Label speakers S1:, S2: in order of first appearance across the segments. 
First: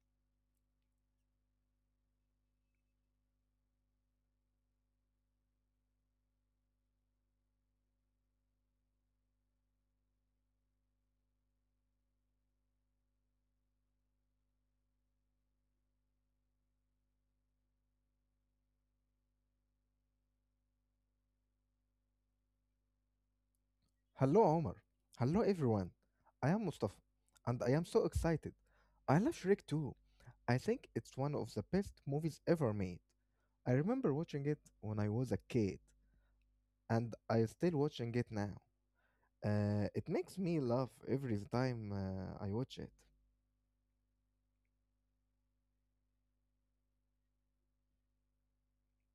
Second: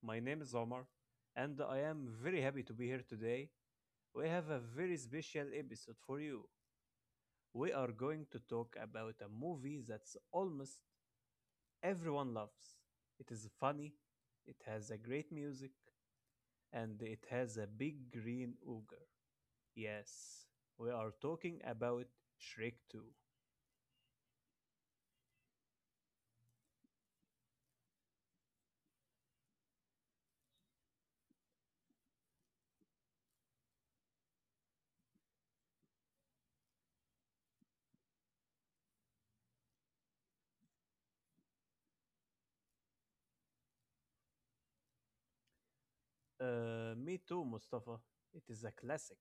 S1: My name is Omar, and I am very happy to be here today. We have a very special episode for you. We are going to talk about a movie that's almost everyone loves. It is funny, it has a great music, and it has a big green ogre. Yes, we are talking about Shrek 2.
S2: Hello, Omar. Hello, everyone. I am Mustafa, and I am so excited. I love Shrek too. I think it's one of the best movies ever made. I remember watching it when I was a kid, and I still watching it now. It makes me laugh every time I watch it.
S1: Me too, Mustafa. It is a classic.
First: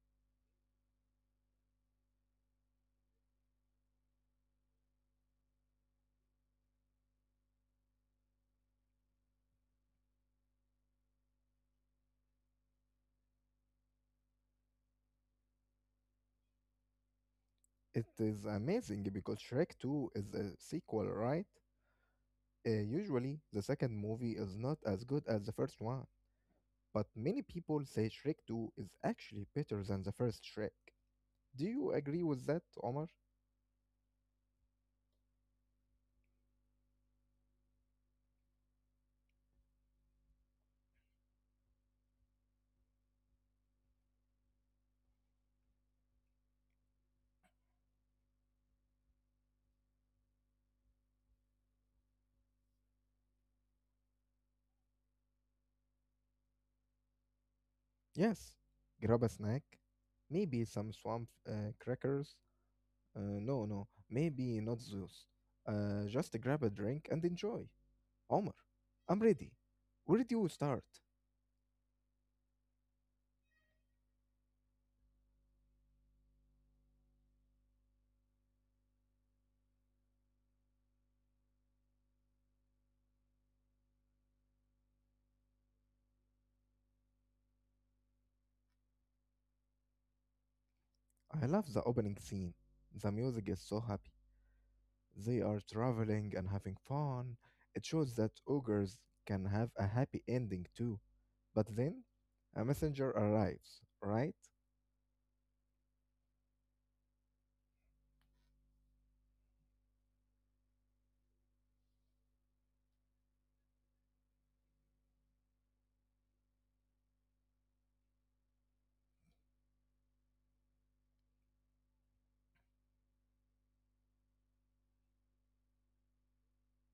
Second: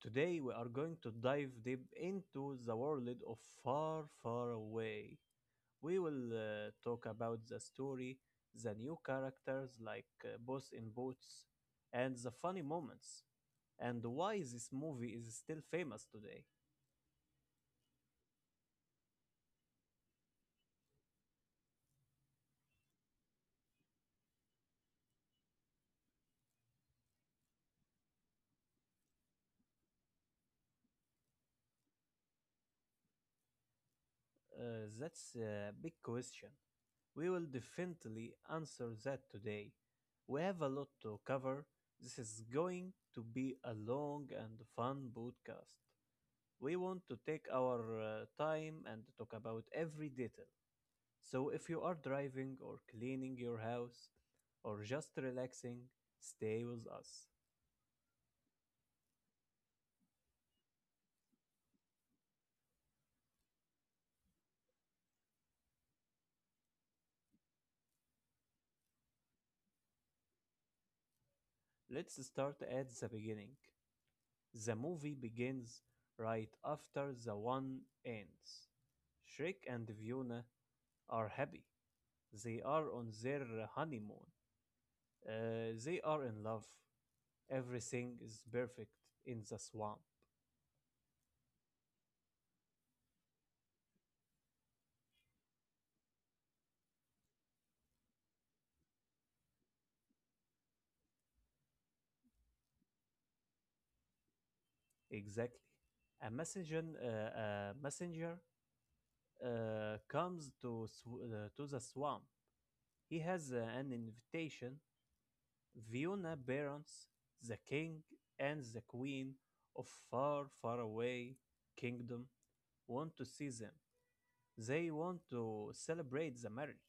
S1: Today we are going to dive deep into the world of Far, Far Away. We will talk about the story, the new characters like Boss in Boots, and the funny moments, and why this movie is still famous today.
S2: It is amazing because Shrek 2 is a sequel, right? Usually, the second movie is not as good as the first one, but many people say Shrek 2 is actually better than the first Shrek. Do you agree with that, Omar?
S1: That's a big question. We will definitely answer that today. We have a lot to cover. This is going to be a long and fun podcast. We want to take our time and talk about every detail. So if you are driving or cleaning your house or just relaxing, stay with us.
S2: Yes. Grab a snack. Maybe some swamp crackers. No, no. Maybe not those. Just grab a drink and enjoy. Omar, I'm ready. Where do you start?
S1: Let's start at the beginning. The movie begins right after the one ends. Shrek and Fiona are happy. They are on their honeymoon. They are in love. Everything is perfect in the swamp.
S2: I love the opening scene. The music is so happy. They are traveling and having fun. It shows that ogres can have a happy ending too. But then, a messenger arrives, right?
S1: Exactly. A messenger, uh, a messenger comes to to the swamp. He has an invitation. Fiona Barons, the king and the queen of far, far away kingdom, want to see them. They want to celebrate the marriage.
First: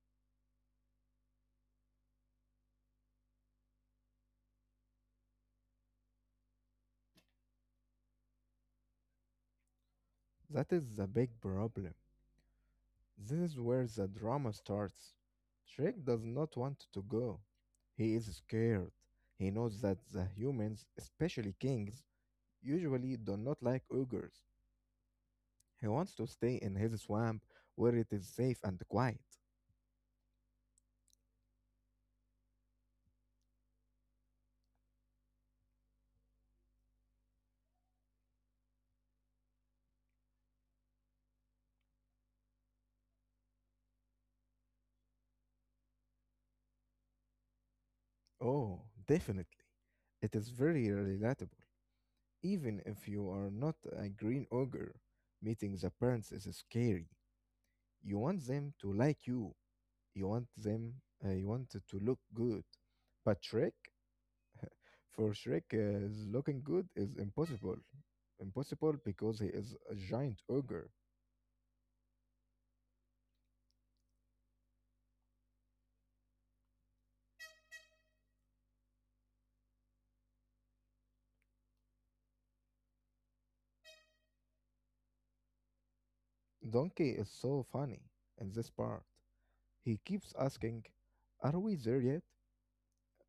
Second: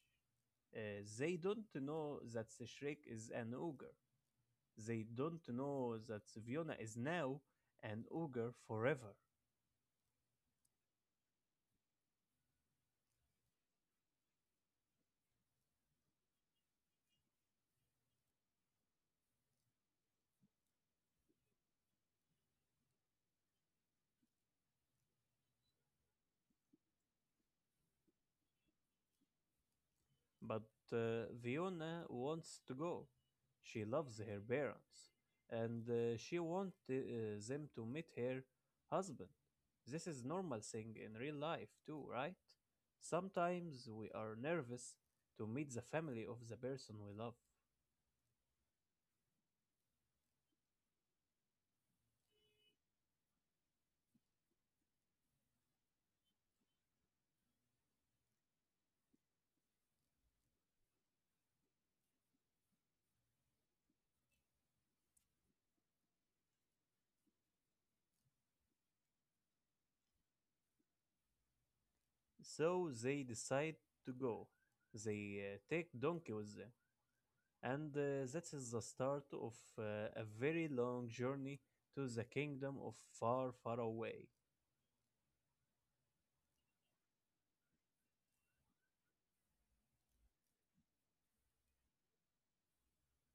S1: They don't know that Shrek is an ogre. They don't know that Fiona is now an ogre forever.
S2: That is the big problem. This is where the drama starts. Shrek does not want to go. He is scared. He knows that the humans, especially kings, usually do not like ogres. He wants to stay in his swamp where it is safe and quiet.
S1: But Fiona wants to go. She loves her parents. And she wants them to meet her husband. This is normal thing in real life too, right? Sometimes we are nervous to meet the family of the person we love.
S2: Oh, definitely. It is very relatable. Even if you are not a green ogre, meeting the parents is scary. You want them to like you. You want them. You want it to look good, but for Shrek, is looking good is impossible. Impossible because he is a giant ogre.
S1: So they decide to go. They take Donkey with them, and that is the start of a very long journey to the kingdom of far, far away.
S2: Donkey is so funny in this part. He keeps asking, "Are we there yet?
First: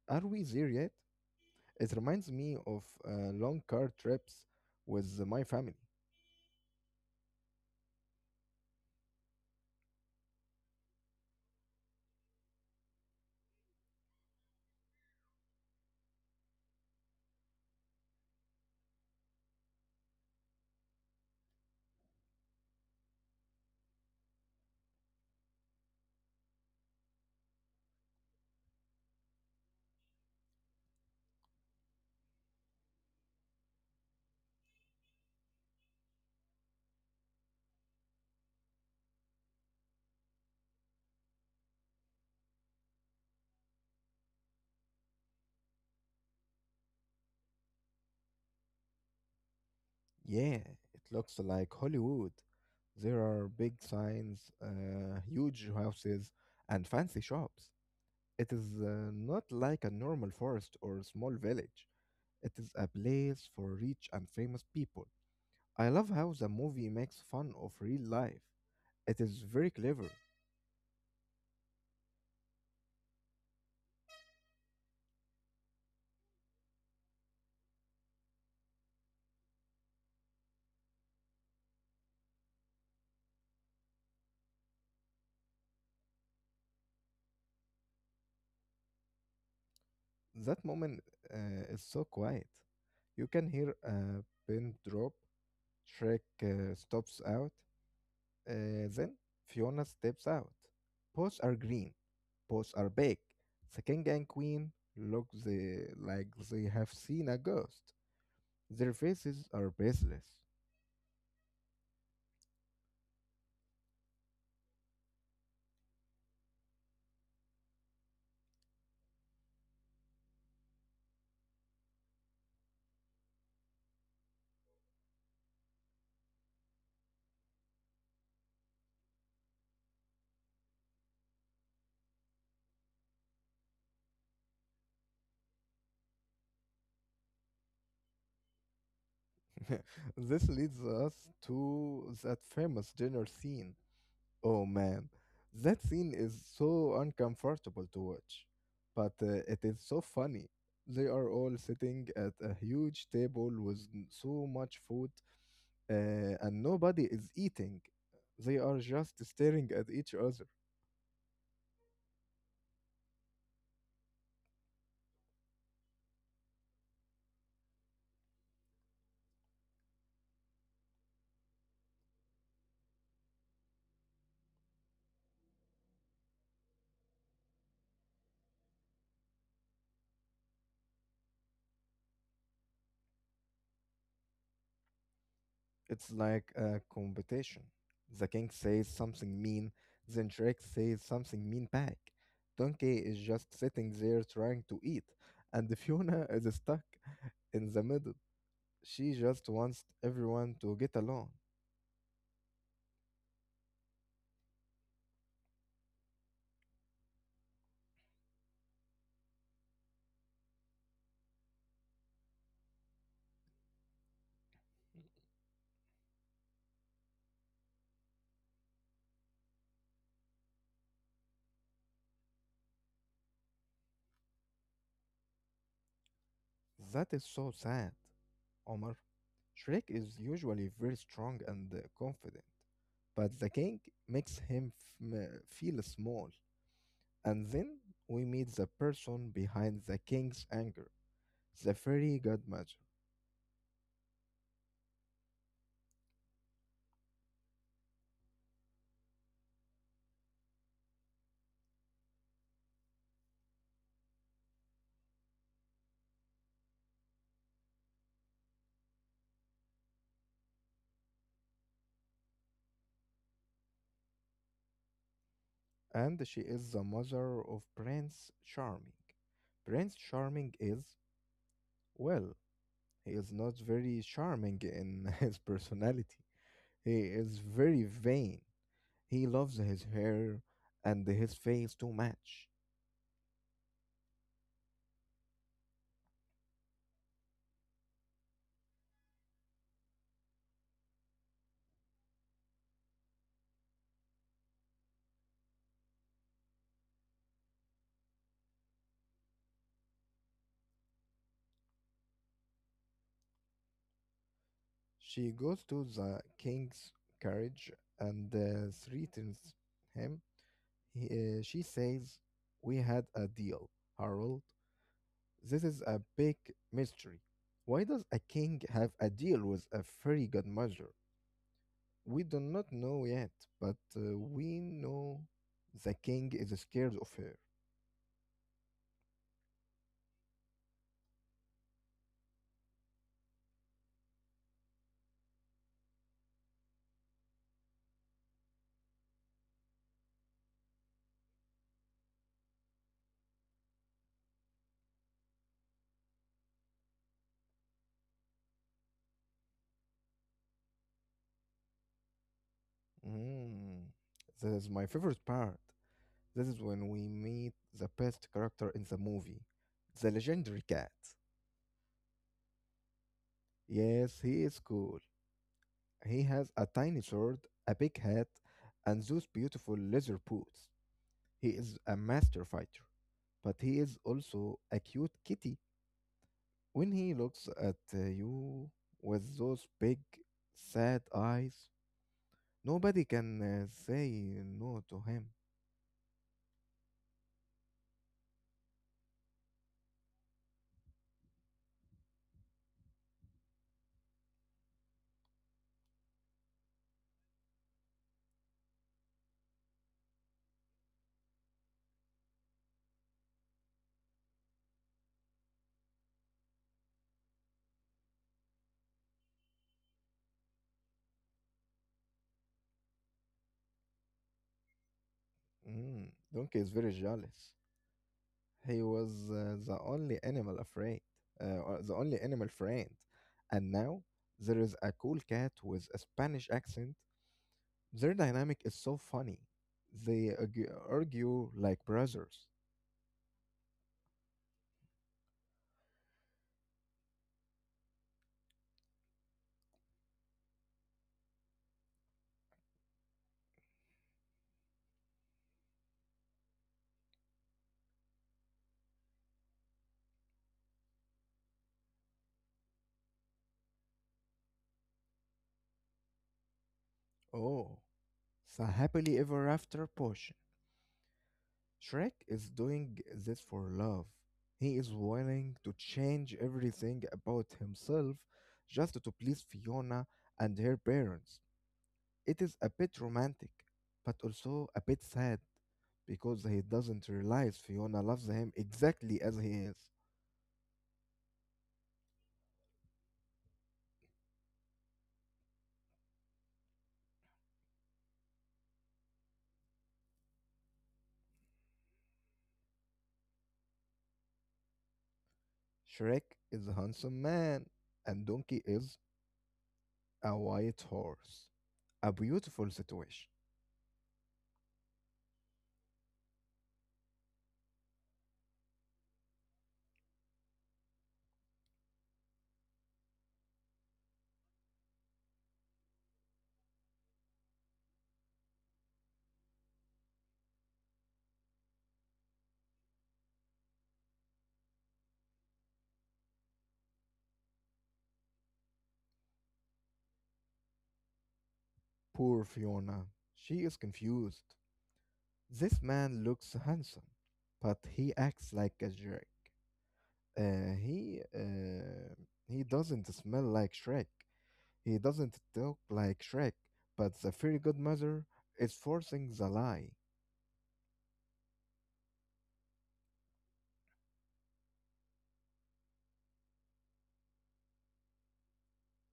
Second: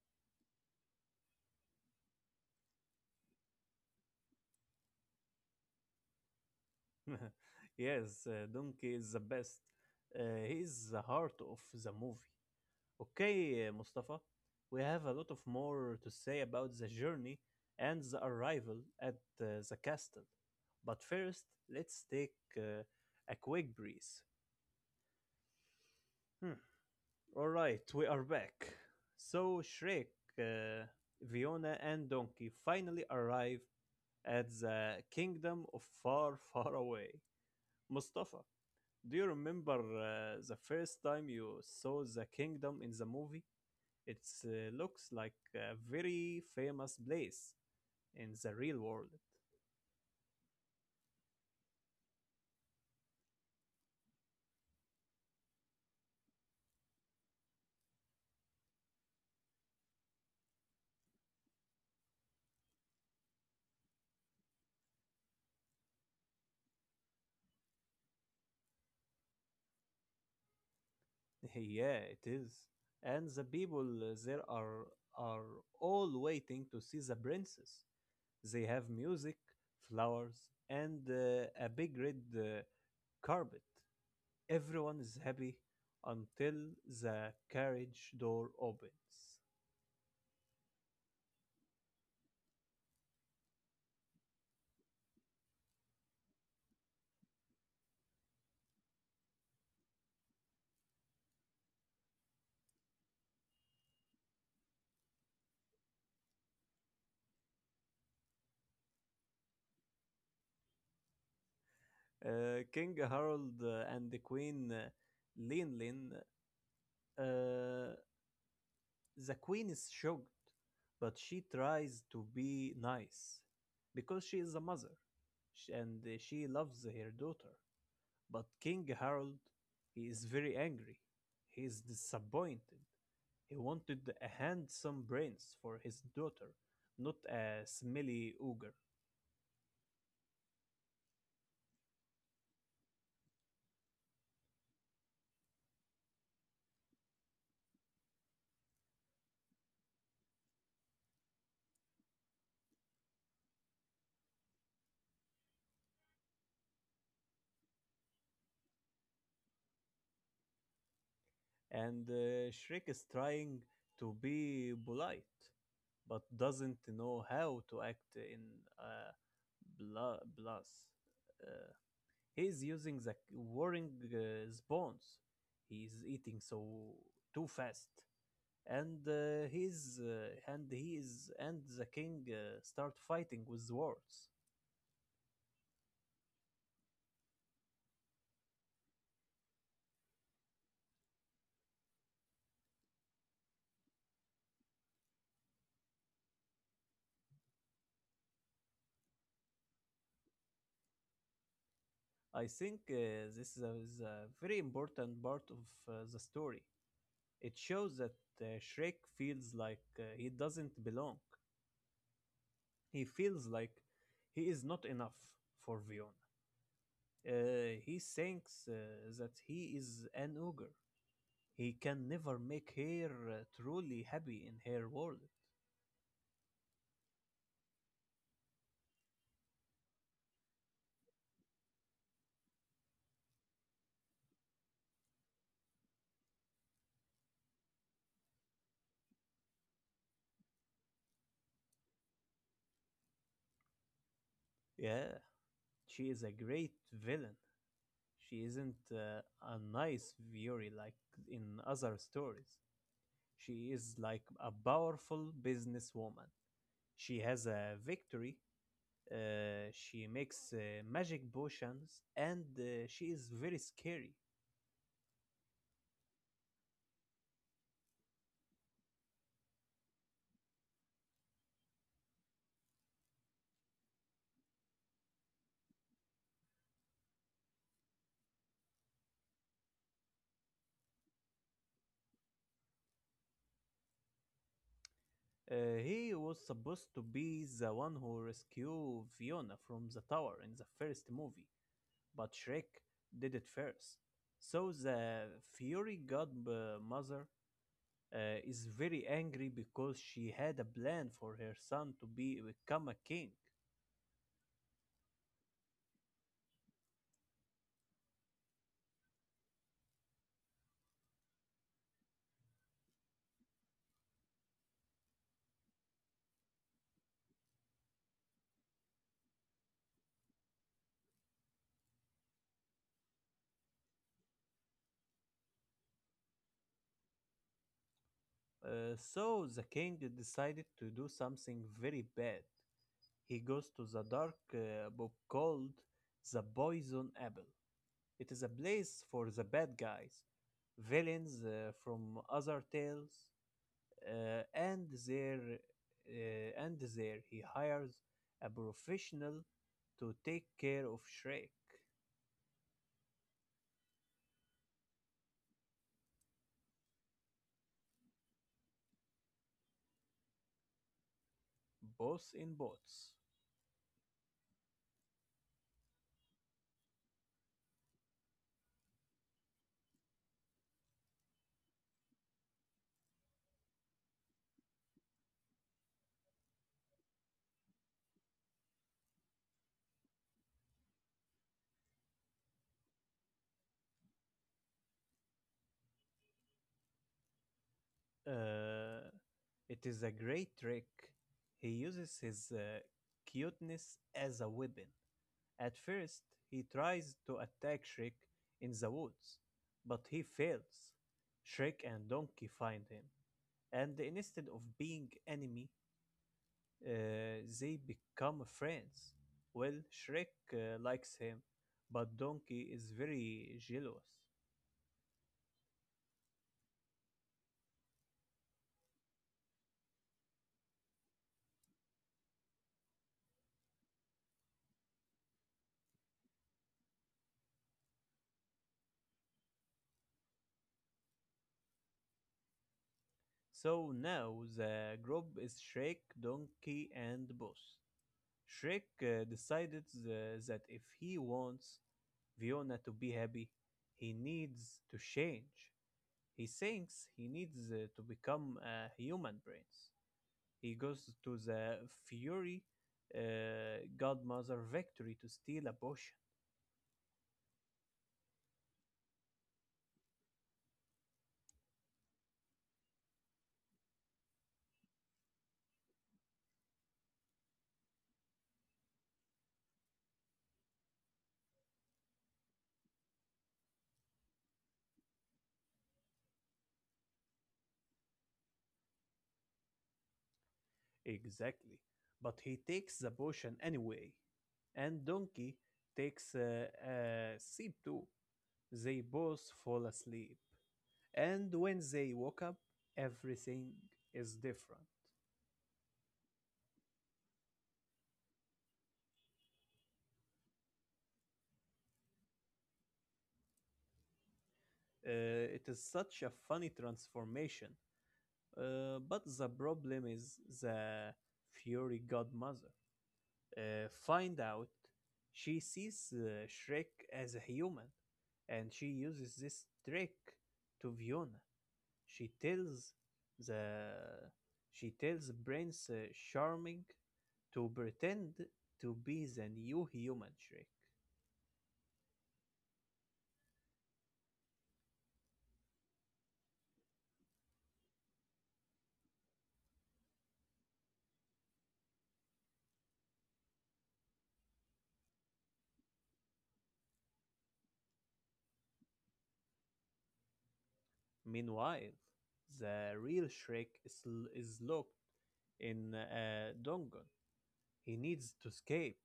S2: Are we there yet?" It reminds me of long car trips with my family.
S1: Yes, Donkey is the best. He is the heart of the movie. Okay, Mustafa, we have a lot of more to say about the journey and the arrival at the castle. But first, let's take a quick breeze. Hmm. All right, we are back. So Shrek, uh, Fiona, and Donkey finally arrive at the kingdom of far, far away. Mustafa, do you remember the first time you saw the kingdom in the movie? It looks like a very famous place in the real world.
S2: Yeah, it looks like Hollywood. There are big signs, huge houses, and fancy shops. It is not like a normal forest or small village. It is a place for rich and famous people. I love how the movie makes fun of real life. It is very clever.
S1: Yeah, it is. And the people there are all waiting to see the princess. They have music, flowers, and a big red carpet. Everyone is happy until the carriage door opens.
S2: That moment is so quiet. You can hear a pin drop. Shrek stops out. Then Fiona steps out. Both are green. Both are big. The king and queen look like they have seen a ghost. Their faces are baseless.
S1: King Harold and the Queen Linlin. Uh, the Queen is shocked, but she tries to be nice because she is a mother and she loves her daughter. But King Harold, he is very angry. He is disappointed. He wanted a handsome prince for his daughter, not a smelly ogre.
S2: This leads us to that famous dinner scene. Oh man, that scene is so uncomfortable to watch, but it is so funny. They are all sitting at a huge table with so much food, and nobody is eating. They are just staring at each other.
S1: And Shrek is trying to be polite, but doesn't know how to act in a blast. Uh, he is using the warring spawns. He is eating so too fast, and he's and he is and the king start fighting with swords.
S2: It's like a competition. The king says something mean, then Shrek says something mean back. Donkey is just sitting there trying to eat, and Fiona is stuck in the middle. She just wants everyone to get along.
S1: I think this is a very important part of the story. It shows that Shrek feels like he doesn't belong. He feels like he is not enough for Fiona. He thinks that he is an ogre, he can never make her truly happy in her world.
S2: That is so sad, Omar. Shrek is usually very strong and confident, but the king makes him feel small. And then we meet the person behind the king's anger, the fairy godmother.
S1: Yeah, she is a great villain. She isn't a nice fury like in other stories. She is like a powerful businesswoman. She has a victory. She makes magic potions and she is very scary.
S2: And she is the mother of Prince Charming. Prince Charming is, well, he is not very charming in his personality. He is very vain. He loves his hair and his face too much.
S1: He was supposed to be the one who rescued Fiona from the tower in the first movie, but Shrek did it first. So the Fury Godmother uh, is very angry because she had a plan for her son to be become a king.
S2: She goes to the king's carriage and threatens him. He, she says, "We had a deal, Harold." This is a big mystery. Why does a king have a deal with a fairy godmother? We do not know yet, but we know the king is scared of her.
S1: So the king decided to do something very bad. He goes to the dark book called The Poison Apple. It is a place for the bad guys, villains from other tales, uh, and there and there he hires a professional to take care of Shrek,
S2: Mm. This is my favorite part. This is when we meet the best character in the movie, the legendary cat.
S1: both in boats.
S2: Yes, he is cool. He has a tiny sword, a big hat, and those beautiful leather boots. He is a master fighter, but he is also a cute kitty when he looks at you with those big, sad eyes. Nobody can say no to him.
S1: Uh, it is a great trick. He uses his cuteness as a weapon. At first, he tries to attack Shrek in the woods, but he fails. Shrek and Donkey find him, and instead of being enemy, they become friends. Well, Shrek likes him, but Donkey is very jealous.
S2: Mm, Donkey is very jealous. He was the only animal afraid, or the only animal friend. And now there is a cool cat with a Spanish accent. Their dynamic is so funny. They argue like brothers.
S1: So now the group is Shrek, Donkey, and Boss. Shrek decided that if he wants Fiona to be happy, he needs to change. He thinks he needs to become a human brains. He goes to the Fury Godmother Victory to steal a potion.
S2: Oh, the happily ever after potion. Shrek is doing this for love. He is willing to change everything about himself just to please Fiona and her parents. It is a bit romantic, but also a bit sad because he doesn't realize Fiona loves him exactly as he is.
S1: Exactly. But he takes the potion anyway. And Donkey takes a sip too. They both fall asleep. And when they woke up, everything is different.
S2: Shrek is a handsome man, and Donkey is a white horse. A beautiful situation.
S1: Uh, it is such a funny transformation. But the problem is the fairy godmother. Find out she sees Shrek as a human, and she uses this trick to Fiona. She tells the she tells Prince Charming to pretend to be the new human Shrek.
S2: Poor Fiona. She is confused. This man looks handsome, but he acts like a jerk. He he doesn't smell like Shrek. He doesn't talk like Shrek. But the fairy godmother is forcing the lie.
S1: Meanwhile, the real Shrek is locked in a dungeon. He needs to escape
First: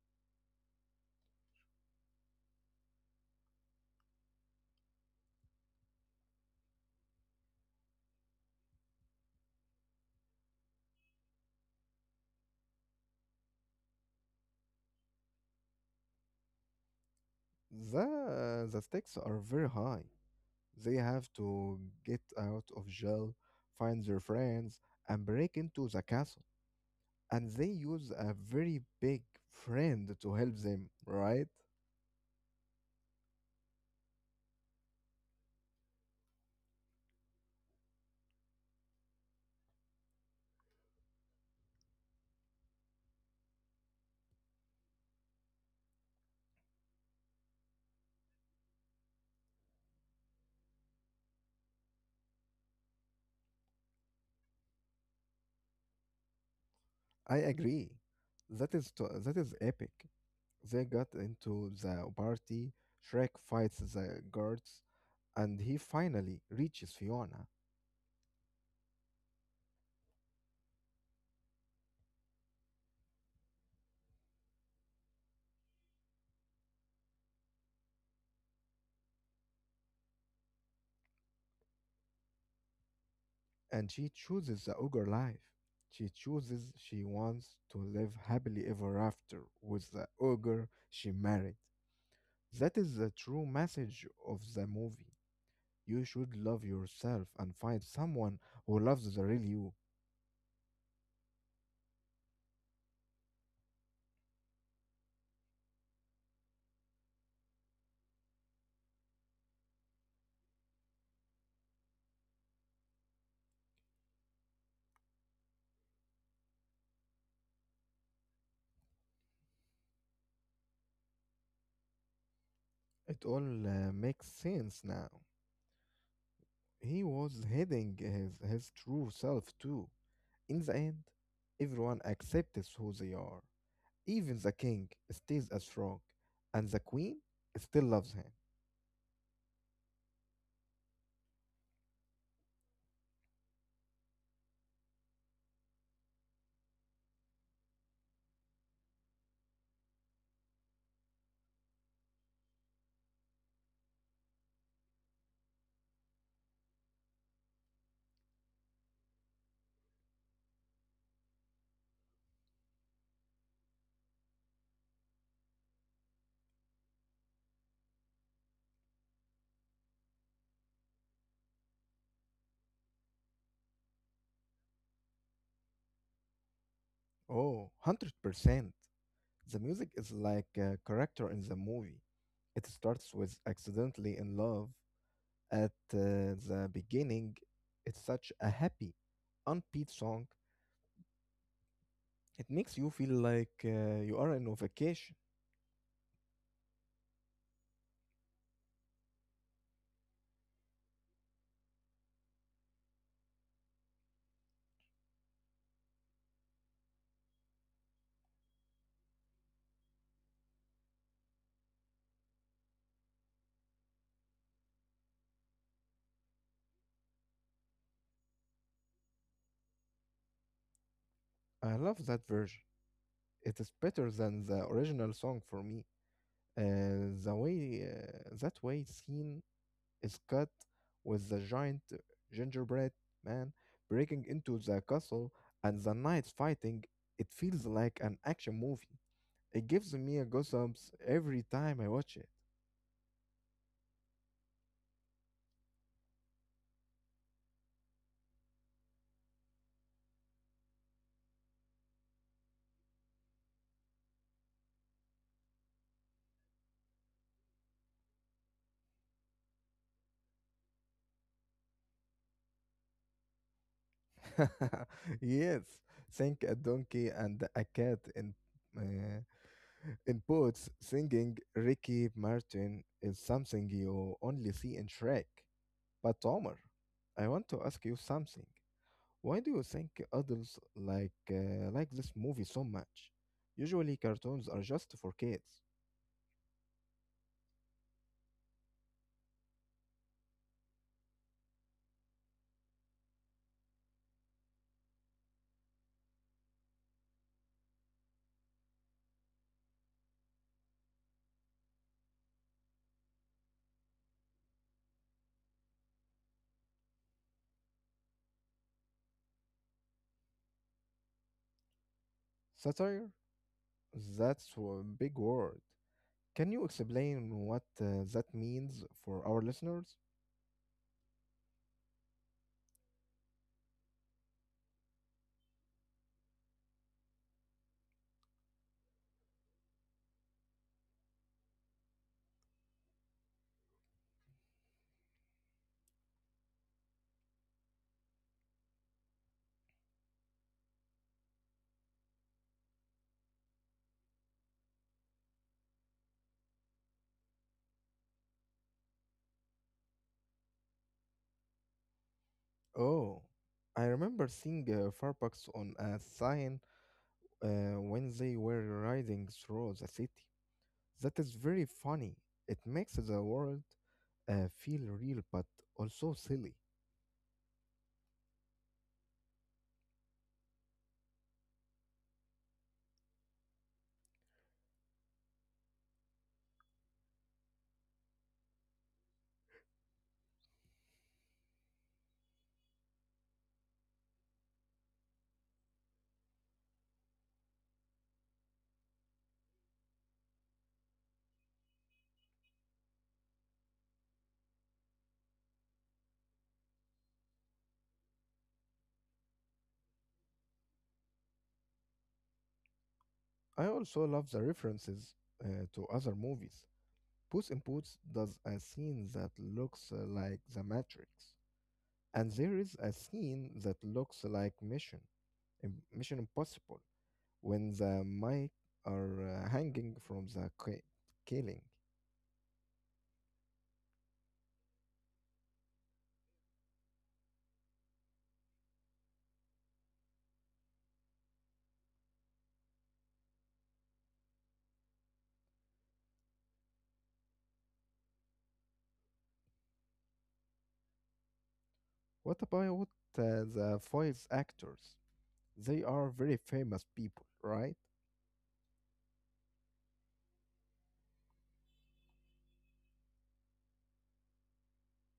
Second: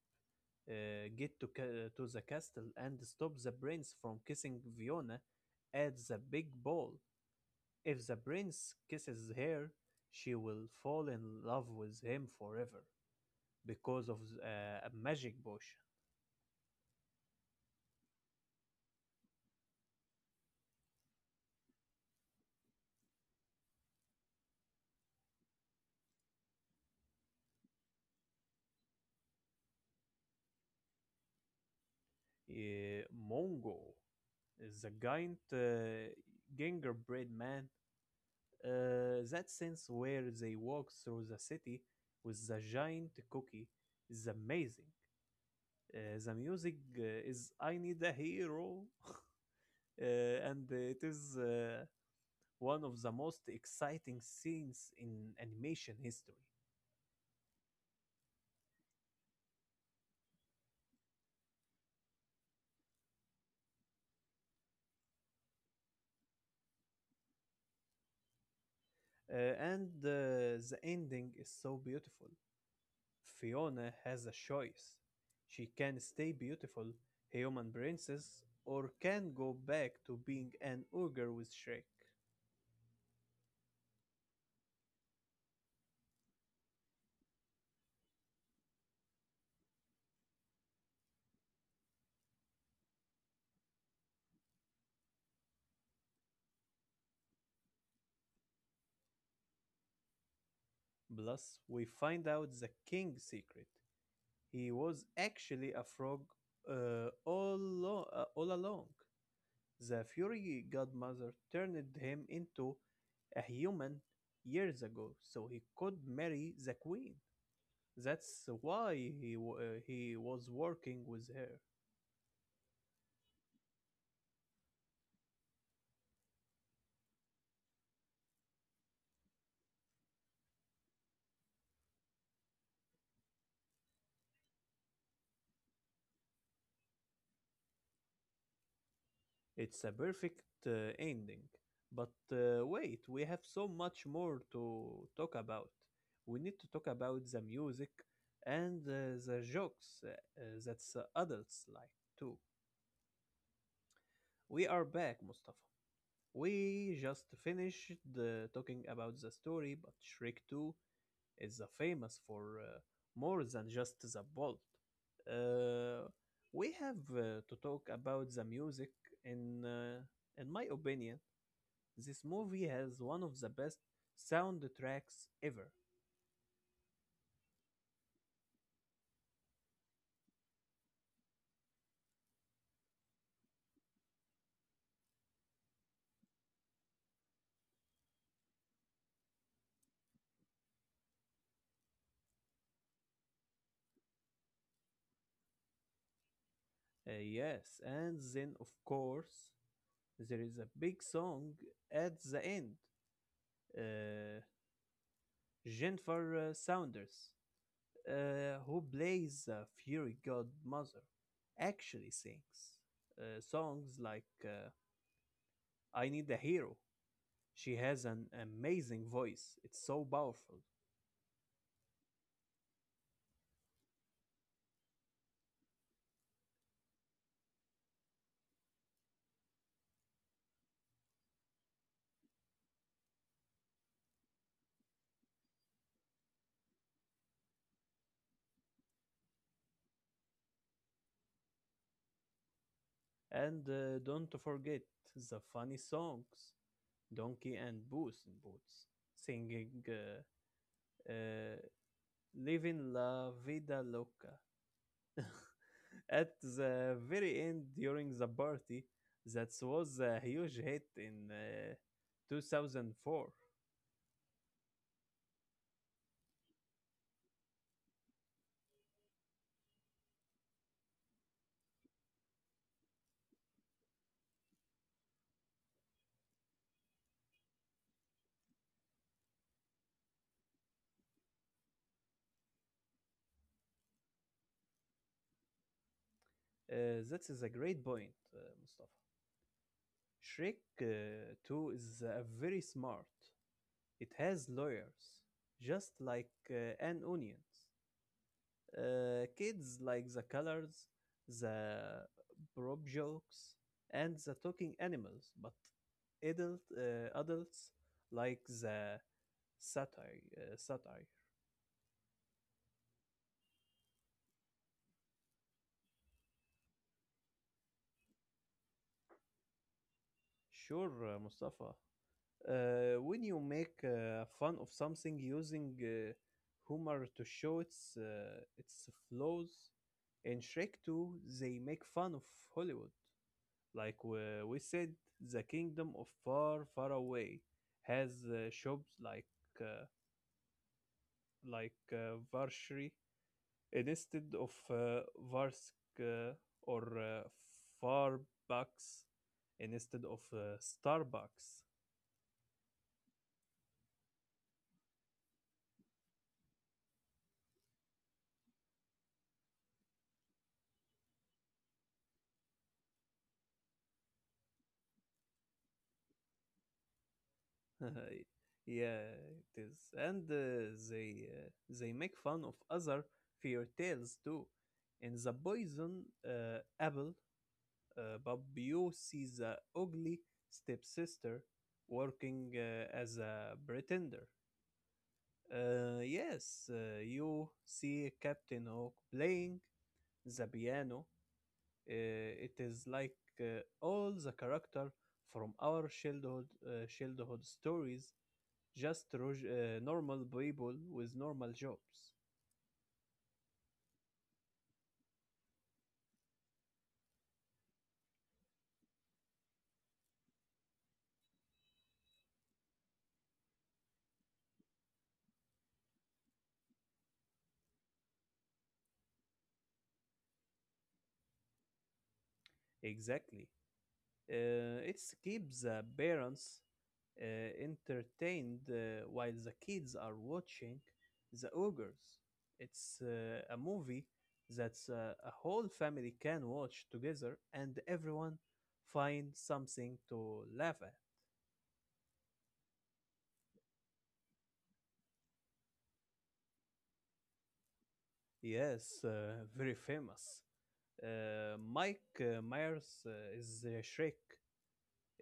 S1: get to, to the castle and stop the prince from kissing Fiona at the big ball. If the prince kisses her, she will fall in love with him forever because of a magic potion.
S2: The stakes are very high. They have to get out of jail, find their friends, and break into the castle. And they use a very big friend to help them. Right?
S1: Mongo is a giant gingerbread man. That sense where they walk through the city with the giant cookie is amazing. The music is I Need a Hero uh, and it is one of the most exciting scenes in animation history.
S2: I agree. That is epic. They got into the party. Shrek fights the guards, and he finally reaches Fiona,
S1: Uh, and the ending is so beautiful. Fiona has a choice. She can stay beautiful, a human princess, or can go back to being an ogre with Shrek.
S2: and she chooses the ogre life. She chooses she wants to live happily ever after with the ogre she married. That is the true message of the movie. You should love yourself and find someone who loves the real you.
S1: Plus, we find out the king's secret. He was actually a frog all along. The fairy godmother turned him into a human years ago so he could marry the queen. That's why he was working with her.
S2: It all makes sense now. He was hiding his true self too. In the end, everyone accepts who they are. Even the king stays as frog, and the queen still loves him.
S1: It's a perfect ending. But wait, we have so much more to talk about. We need to talk about the music and the jokes that the adults like too. We are back, Mustafa. We just finished talking about the story, but Shrek 2 is famous for more than just the plot. Uh, we have to talk about the music. In uh, in my opinion, this movie has one of the best soundtracks ever.
S2: Oh, 100%. The music is like a character in the movie. It starts with accidentally in love. At the beginning, it's such a happy, unbeat song. It makes you feel like you are on a vacation.
S1: Yes, and then of course there is a big song at the end. Uh, Jennifer Saunders, who plays the fairy godmother, actually sings songs like I Need a Hero. She has an amazing voice, it's so powerful.
S2: I love that version. It is better than the original song for me. The way that way scene is cut with the giant gingerbread man breaking into the castle and the knights fighting. It feels like an action movie. It gives me a goosebumps every time I watch it.
S1: And don't forget the funny songs Donkey and Boots in Boots singing uh, Living La Vida Loca. At the very end during the party, that was a huge hit in 2004.
S2: Yes, think a donkey and a cat uh, in boots singing Ricky Martin is something you only see in Shrek. But Omar, I want to ask you something. Why do you think adults like this movie so much? Usually cartoons are just for kids.
S1: Uh, that is a great point, Mustafa. Shrek 2 is very smart. It has lawyers, just like an onions. Kids like the colors, the prop jokes, and the talking animals, but adults like the satire. Satire.
S2: Satire? That's a big word. Can you explain what that means for our listeners?
S1: Sure, Mustafa. When you make fun of something using humor to show its flaws, in Shrek 2 they make fun of Hollywood. Like we said, the kingdom of far, far away has shops like uh, Varshri instead of Varsk uh, or Farbucks instead of Starbucks.
S2: Oh, I remember seeing Farbucks on a sign when they were riding through the city. That is very funny. It makes the world feel real but also silly.
S1: Yeah, it is. And they make fun of other fairy tales too. In the poison apple, but Beau sees the ugly stepsister working as a pretender. Yes, you see Captain Hook playing the piano. It is like all the character from our childhood, childhood stories, just normal people with normal jobs.
S2: I also love the references to other movies. Puss in Boots does a scene that looks like The Matrix, and there is a scene that looks like Mission Impossible when the mic are hanging from the ceiling.
S1: Exactly. It keeps the parents uh, entertained while the kids are watching The Ogres. It's a movie that a whole family can watch together and everyone find something to laugh at.
S2: What about the voice actors? They are very famous people, right?
S1: Yes, very famous. Mike Myers is Shrek.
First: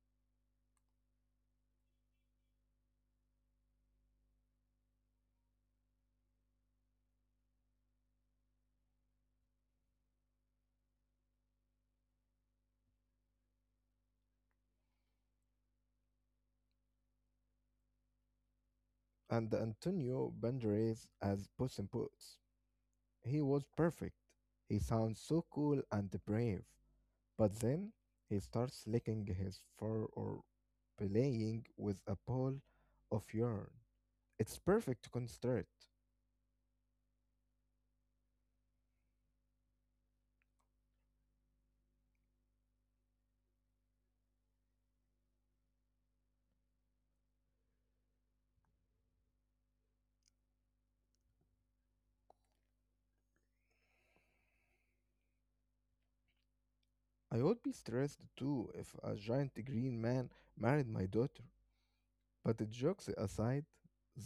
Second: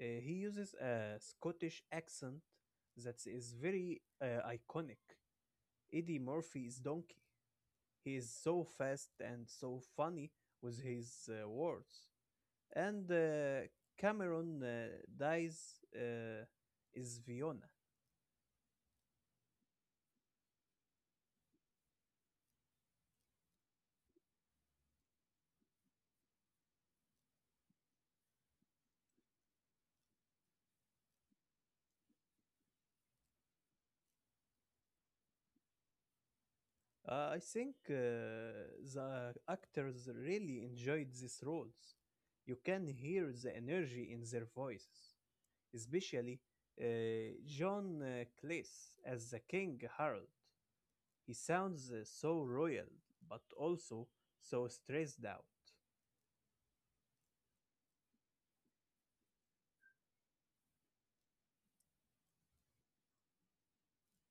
S1: He uses a Scottish accent that is very iconic. Eddie Murphy is Donkey. He is so fast and so funny with his words. And Cameron dies is Fiona.
S2: And Antonio Banderas as Puss in Boots. He was perfect. He sounds so cool and brave. But then he starts licking his fur or playing with a ball of yarn. It's perfect to concentrate.
S1: I think the actors really enjoyed these roles. You can hear the energy in their voices, especially uh, John Cleese as the King Harold. He sounds so royal, but also so stressed out.
S2: I would be stressed too if a giant green man married my daughter. But the jokes aside,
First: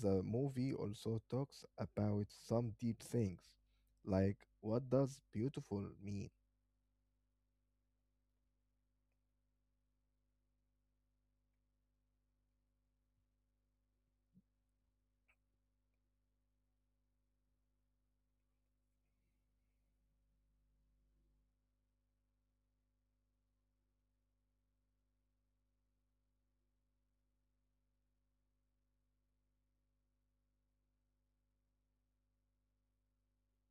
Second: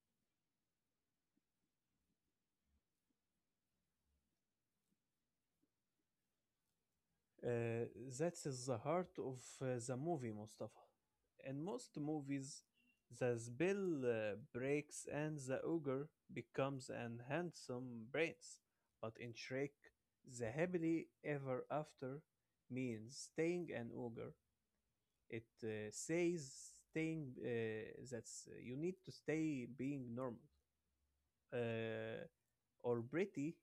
S2: the movie also talks about some deep things, like what does beautiful mean?
S1: Uh, that is the heart of the movie, Mustafa. In most movies, the spell breaks and the ogre becomes an handsome prince. But in Shrek, the happily ever after means staying an ogre. It says staying that's you need to stay being normal. uh, or pretty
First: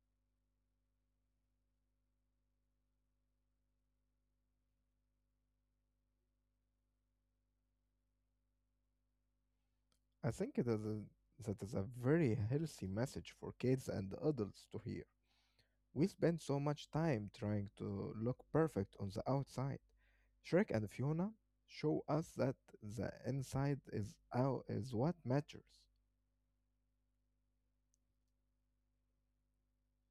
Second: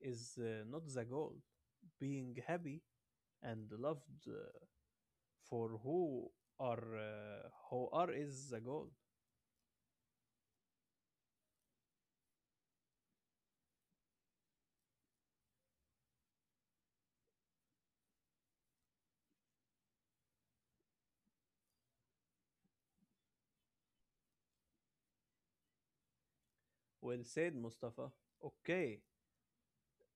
S1: is not the goal. Being happy and loved for who are is the goal.
S2: I think that is a very healthy message for kids and adults to hear. We spend so much time trying to look perfect on the outside. Shrek and Fiona show us that the inside is out is what matters.
S1: Well said, Mustafa. Okay,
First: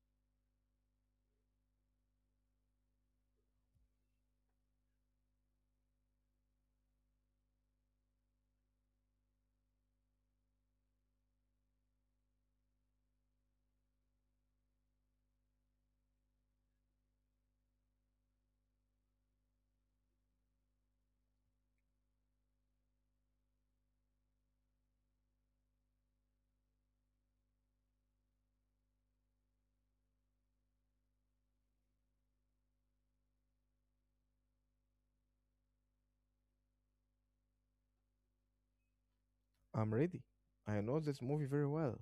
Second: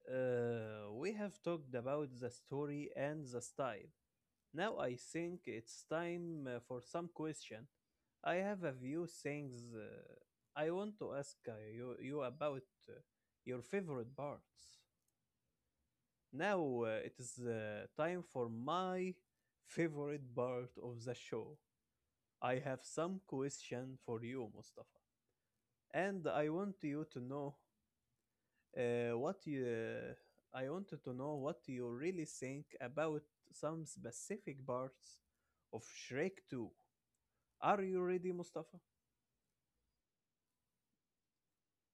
S1: we have talked about the story and the style. Now I think it's time for some question. I have a few things I want to ask you about uh, your favorite parts. Now it is time for my favorite part of the show. I have some question for you, Mustafa, and I want you to know what you. I wanted to know what you really think about some specific parts of Shrek 2. Are you ready, Mustafa?
S2: I'm ready. I know this movie very well.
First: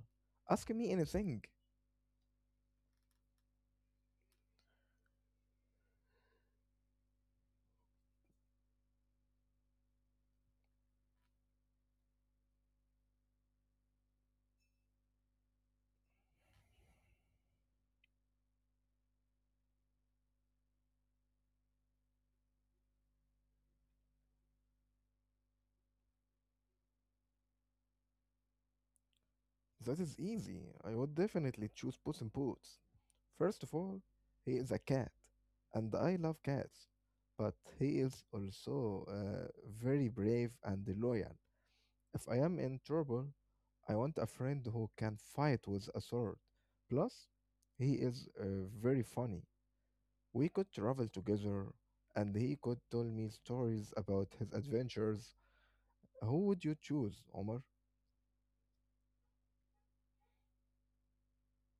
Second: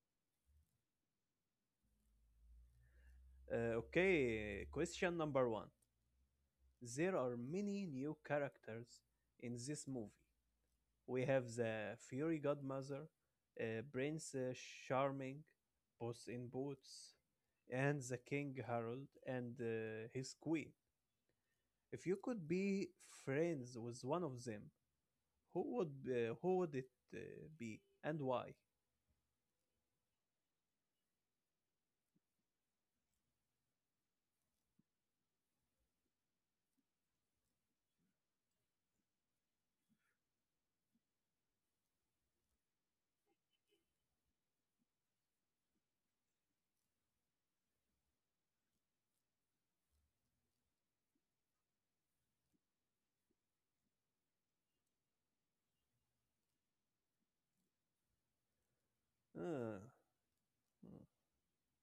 S2: Ask me anything.
S1: Okay, question number one. There are many new characters in this movie. We have the Fury godmother, Princess Charming, Puss in Boots, and the King Harold and his queen. If you could be friends with one of them, who would it uh, be and why?
S2: That is easy. I would definitely choose Puss in Boots. First of all, he is a cat, and I love cats. But he is also very brave and loyal. If I am in trouble, I want a friend who can fight with a sword. Plus, he is very funny. We could travel together and he could tell me stories about his adventures. Who would you choose, Omar?
S1: Uh, hmm,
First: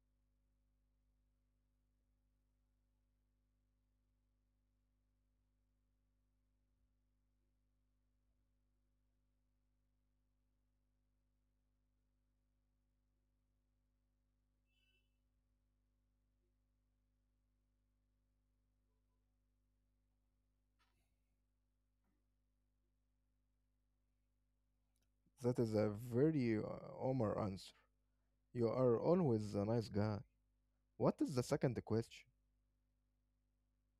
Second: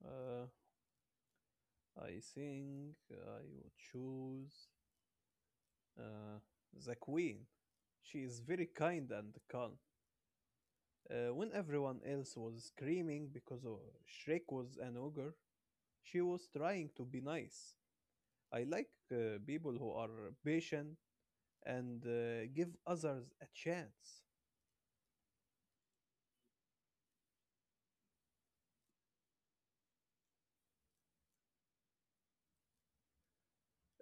S1: uh, I think I would choose uh, the queen. She is very kind and calm. When everyone else was screaming because of Shrek was an ogre, she was trying to be nice. I like people who are patient and give others a chance.
S2: That is a very Omar answer. You are always a nice guy. What is the second question?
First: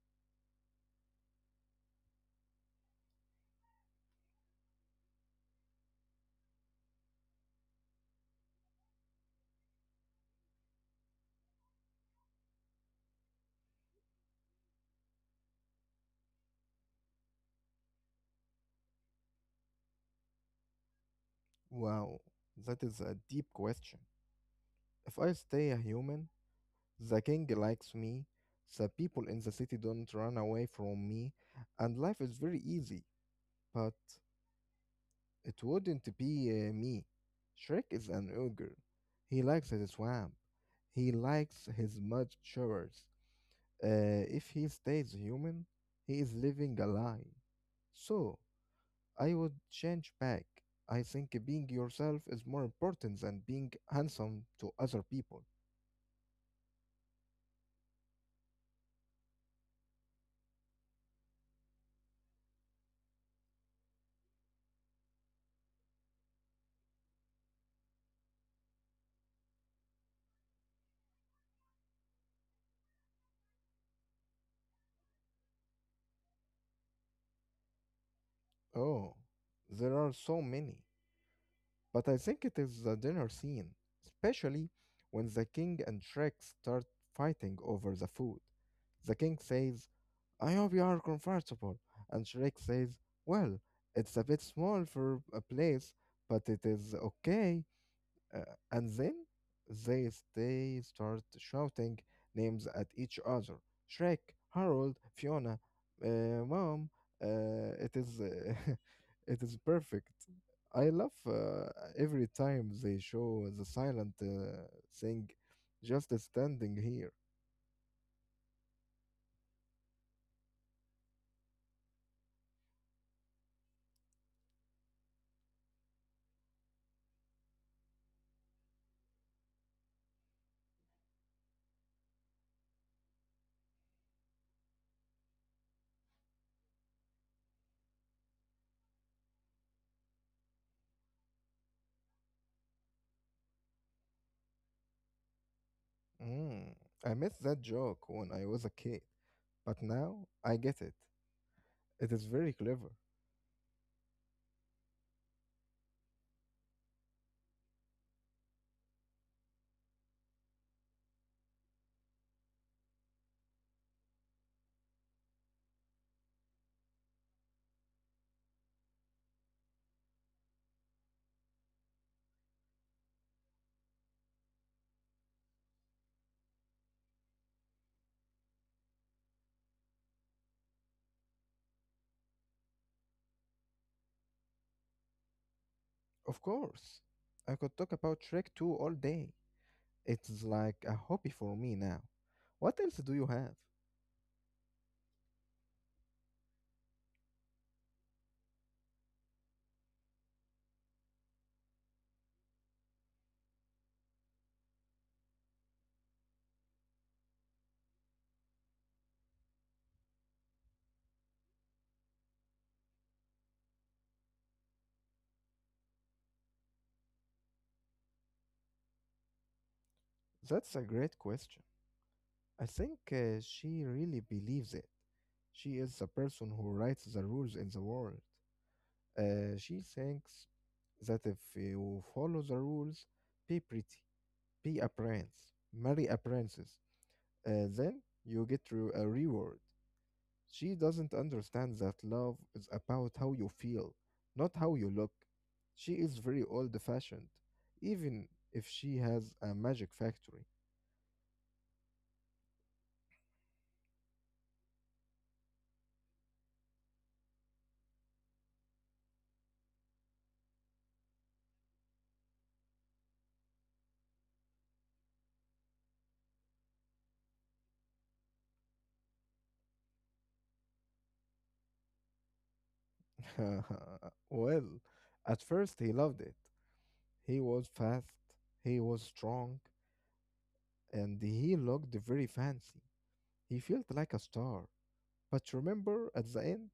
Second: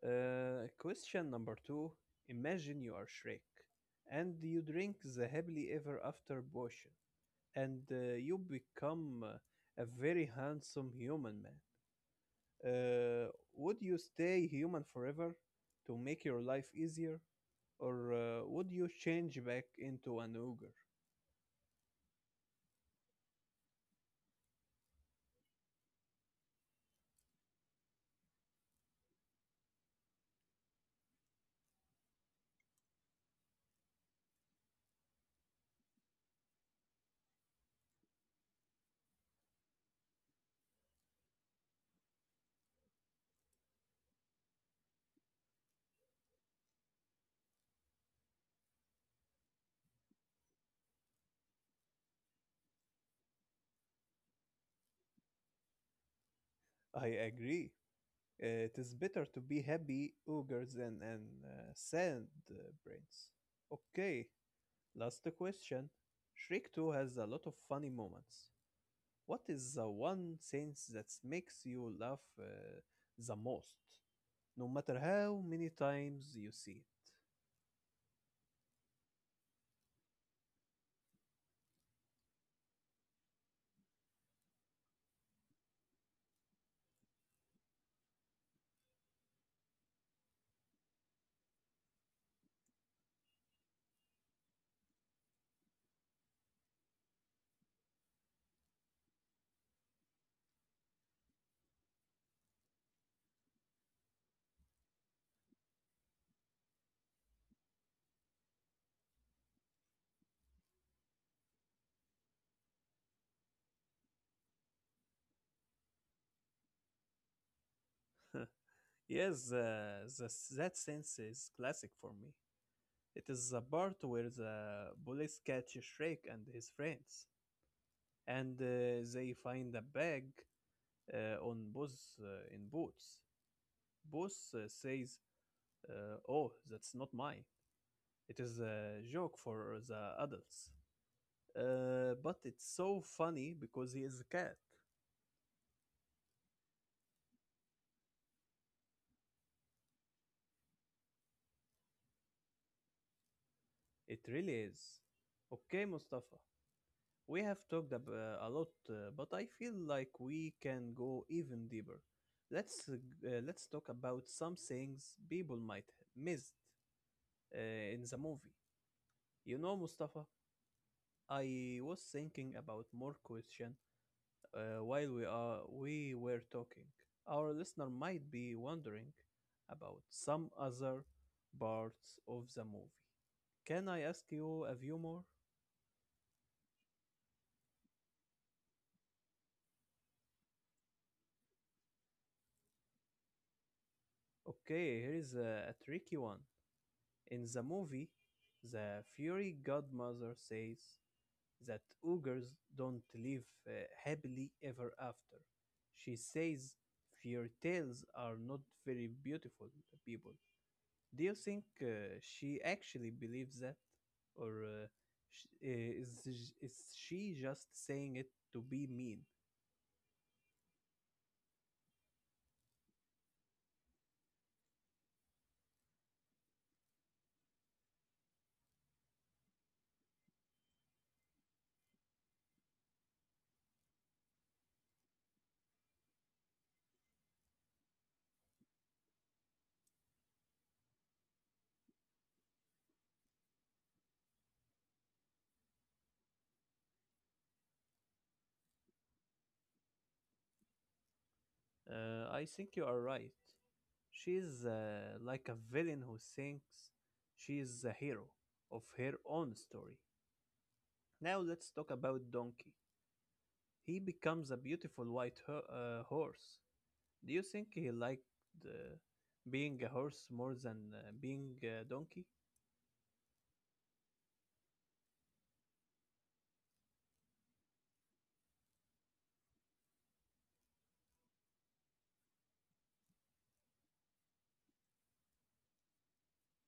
S1: Question number two. Imagine you are Shrek and you drink the happily ever after potion and you become a very handsome human man. Uh, would you stay human forever to make your life easier, or would you change back into an ogre?
S2: Wow, that is a deep question. If I stay a human, the king likes me, the people in the city don't run away from me, and life is very easy. But it wouldn't be me. Shrek is an ogre. He likes his swamp. He likes his mud showers. If he stays human, he is living a lie. So I would change back. I think being yourself is more important than being handsome to other people.
S1: I agree. It is better to be happy ogre than an sad uh, brains. Okay, last question. Shrek 2 has a lot of funny moments. What is the one scene that makes you laugh the most, no matter how many times you see.
S2: Oh, there are so many. But I think it is the dinner scene, especially when the king and Shrek start fighting over the food. The king says, "I hope you are comfortable." And Shrek says, "Well, it's a bit small for a place, but it is okay." Uh, and then they start shouting names at each other: Shrek, Harold, Fiona, Mom. It is it is perfect. I love every time they show the silent thing just standing here.
S1: Yes, that sense is classic for me. It is the part where the police catch Shrek and his friends, and they find a bag on Buzz in Boots. Buzz says, "Oh, that's not mine. It is a joke for the adults." But it's so funny because he is a cat.
S2: Mm, I missed that joke when I was a kid, but now I get it. It is very clever.
S1: It really is. Okay, Mustafa. We have a lot, but I feel like we can go even deeper. Let's talk about some things people might miss in the movie. You know, Mustafa, I was thinking about more question while we were talking. Our listener might be wondering about some other parts of the movie. Can I ask you a few more?
S2: Of course, I could talk about Shrek 2 all day. It's like a hobby for me now. What else do you have?
S1: Okay, here is a tricky one. In the movie, the fairy godmother says that ogres don't live happily ever after. She says fairy tales are not very beautiful people. Do you think she actually believes that, or is she just saying it to be mean?
S2: That's a great question. I think she really believes it. She is the person who writes the rules in the world. She thinks that if you follow the rules, be pretty, be a prince, marry a princess, then you get a reward. She doesn't understand that love is about how you feel, not how you look. She is very old fashioned, even if she has a magic factory.
S1: I think you are right. She's like a villain who thinks she is the hero of her own story. Now let's talk about Donkey. He becomes a beautiful white horse. Do you think he liked uh, being a horse more than being a donkey?
S2: well, at first he loved it. He was fast, he was strong, and he looked very fancy. He felt like a star. But remember, at the end,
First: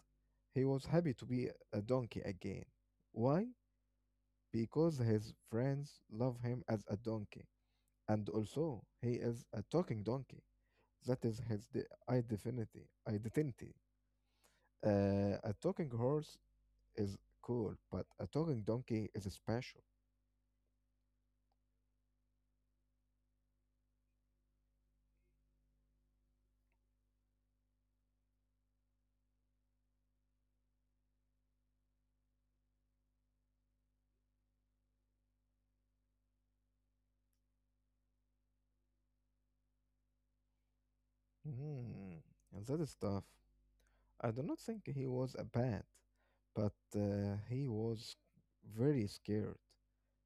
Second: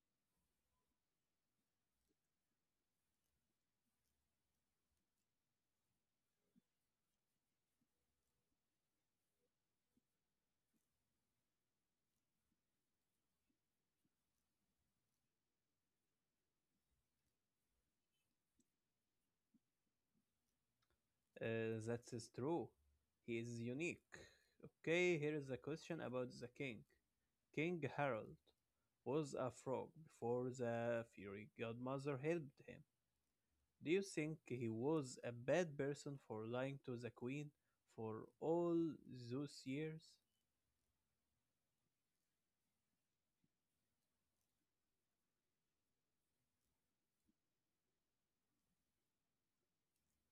S2: he was happy to be a donkey again. Why? Because his friends love him as a donkey. And also, he is a talking donkey. That is his identity. Identity. A talking horse is cool, but a talking donkey is special.
S1: That is true. He is unique. Okay, here is a question about the king. King Harold was a frog before the fairy godmother helped him. Do you think he was a bad person for lying to the queen for all those years?
S2: Hmm, and that is tough. I do not think he was a bad, but he was very scared.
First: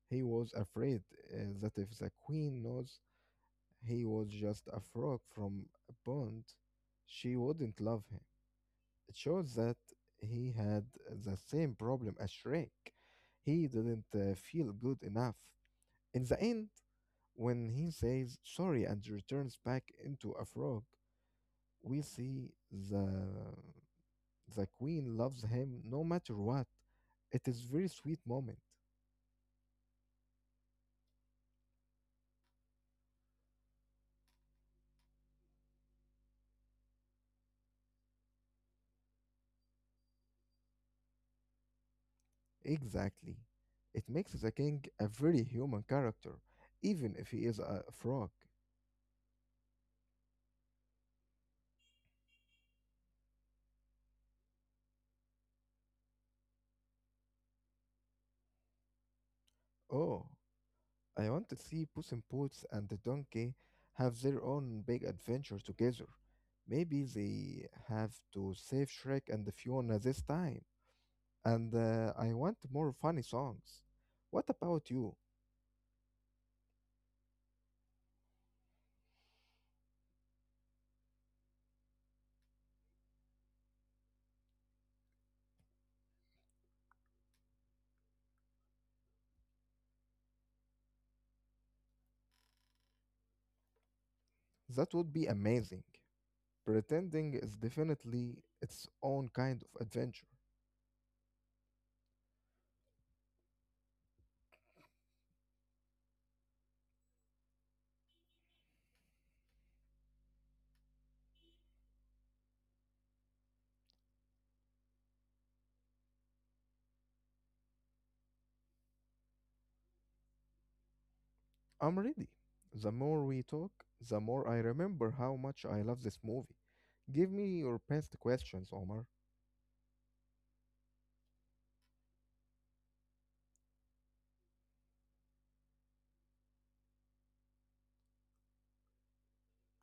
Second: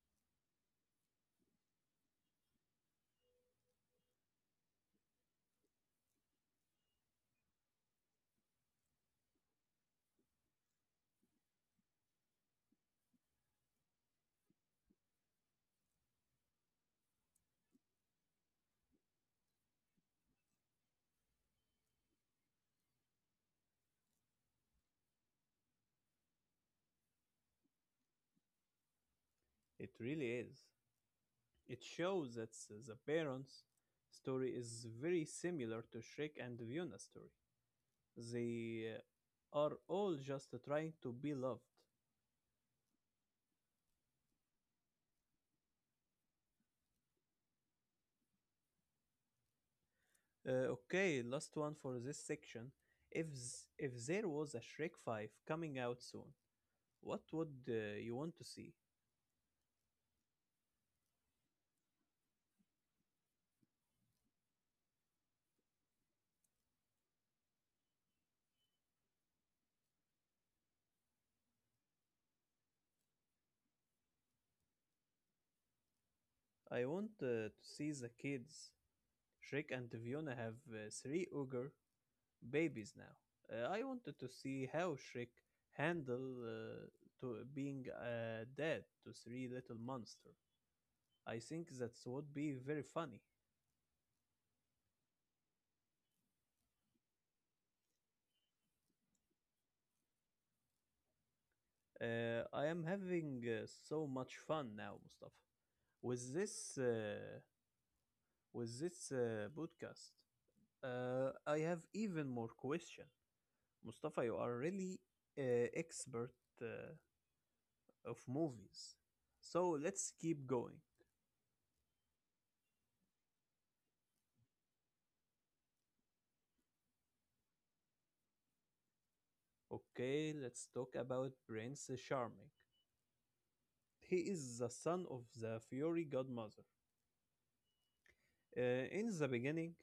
S2: He was afraid that if the queen knows he was just a frog from a pond, she wouldn't love him. It shows that he had the same problem as Shrek. He didn't feel good enough. In the end, when he says sorry and returns back into a frog, we see the queen loves him no matter what. It is very sweet moment.
S1: It really is. It shows that the Baron's story is very similar to Shrek and Viona's story. They are all just trying to be loved.
S2: Exactly. It makes the king a very human character, even if he is a frog.
S1: Okay, last one for this section. If there was a Shrek 5 coming out soon, what would you want to see?
S2: Oh, I want to see Puss in Boots and the donkey have their own big adventure together. Maybe they have to save Shrek and Fiona this time. And I want more funny songs. What about you?
S1: I want to see the kids. Shrek and Fiona have three ogre babies now. I wanted to see how Shrek handled to being a dad to three little monsters. I think that would be very funny.
S2: That would be amazing. Pretending is definitely its own kind of adventure.
S1: I am having so much fun now, Mustafa. With this, uh, with this podcast, I have even more question. Mustafa, you are really expert uh, of movies. So let's keep going.
S2: I'm ready. The more we talk, the more I remember how much I love this movie. Give me your best questions, Omar.
S1: Okay, let's talk about Prince Charming. He is the son of the Fairy Godmother. In the beginning,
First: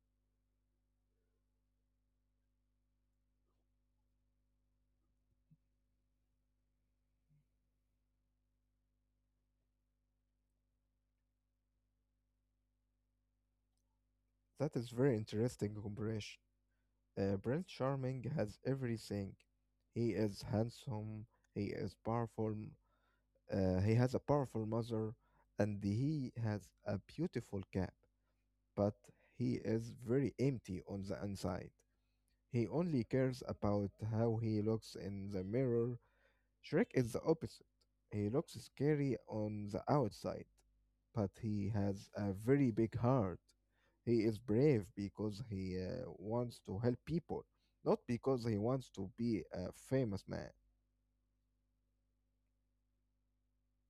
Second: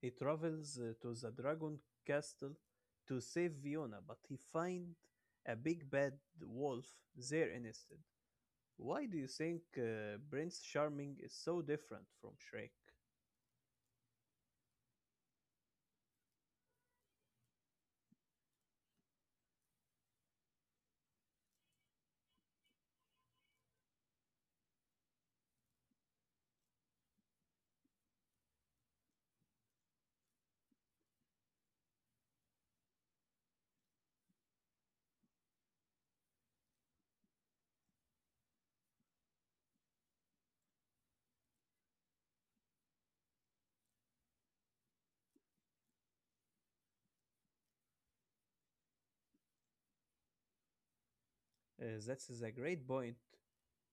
S1: he travels to the dragon castle to save Fiona, but he finds a big bad wolf there instead. Why do you think Prince Charming is so different from Shrek?
S2: That is very interesting comparison. Prince Charming has everything. He is handsome, he is powerful, he has a powerful mother, and he has a beautiful cap, but he is very empty on the inside. He only cares about how he looks in the mirror. Shrek is the opposite. He looks scary on the outside, but he has a very big heart. He is brave because he wants to help people, not because he wants to be a famous man.
S1: That's a great point.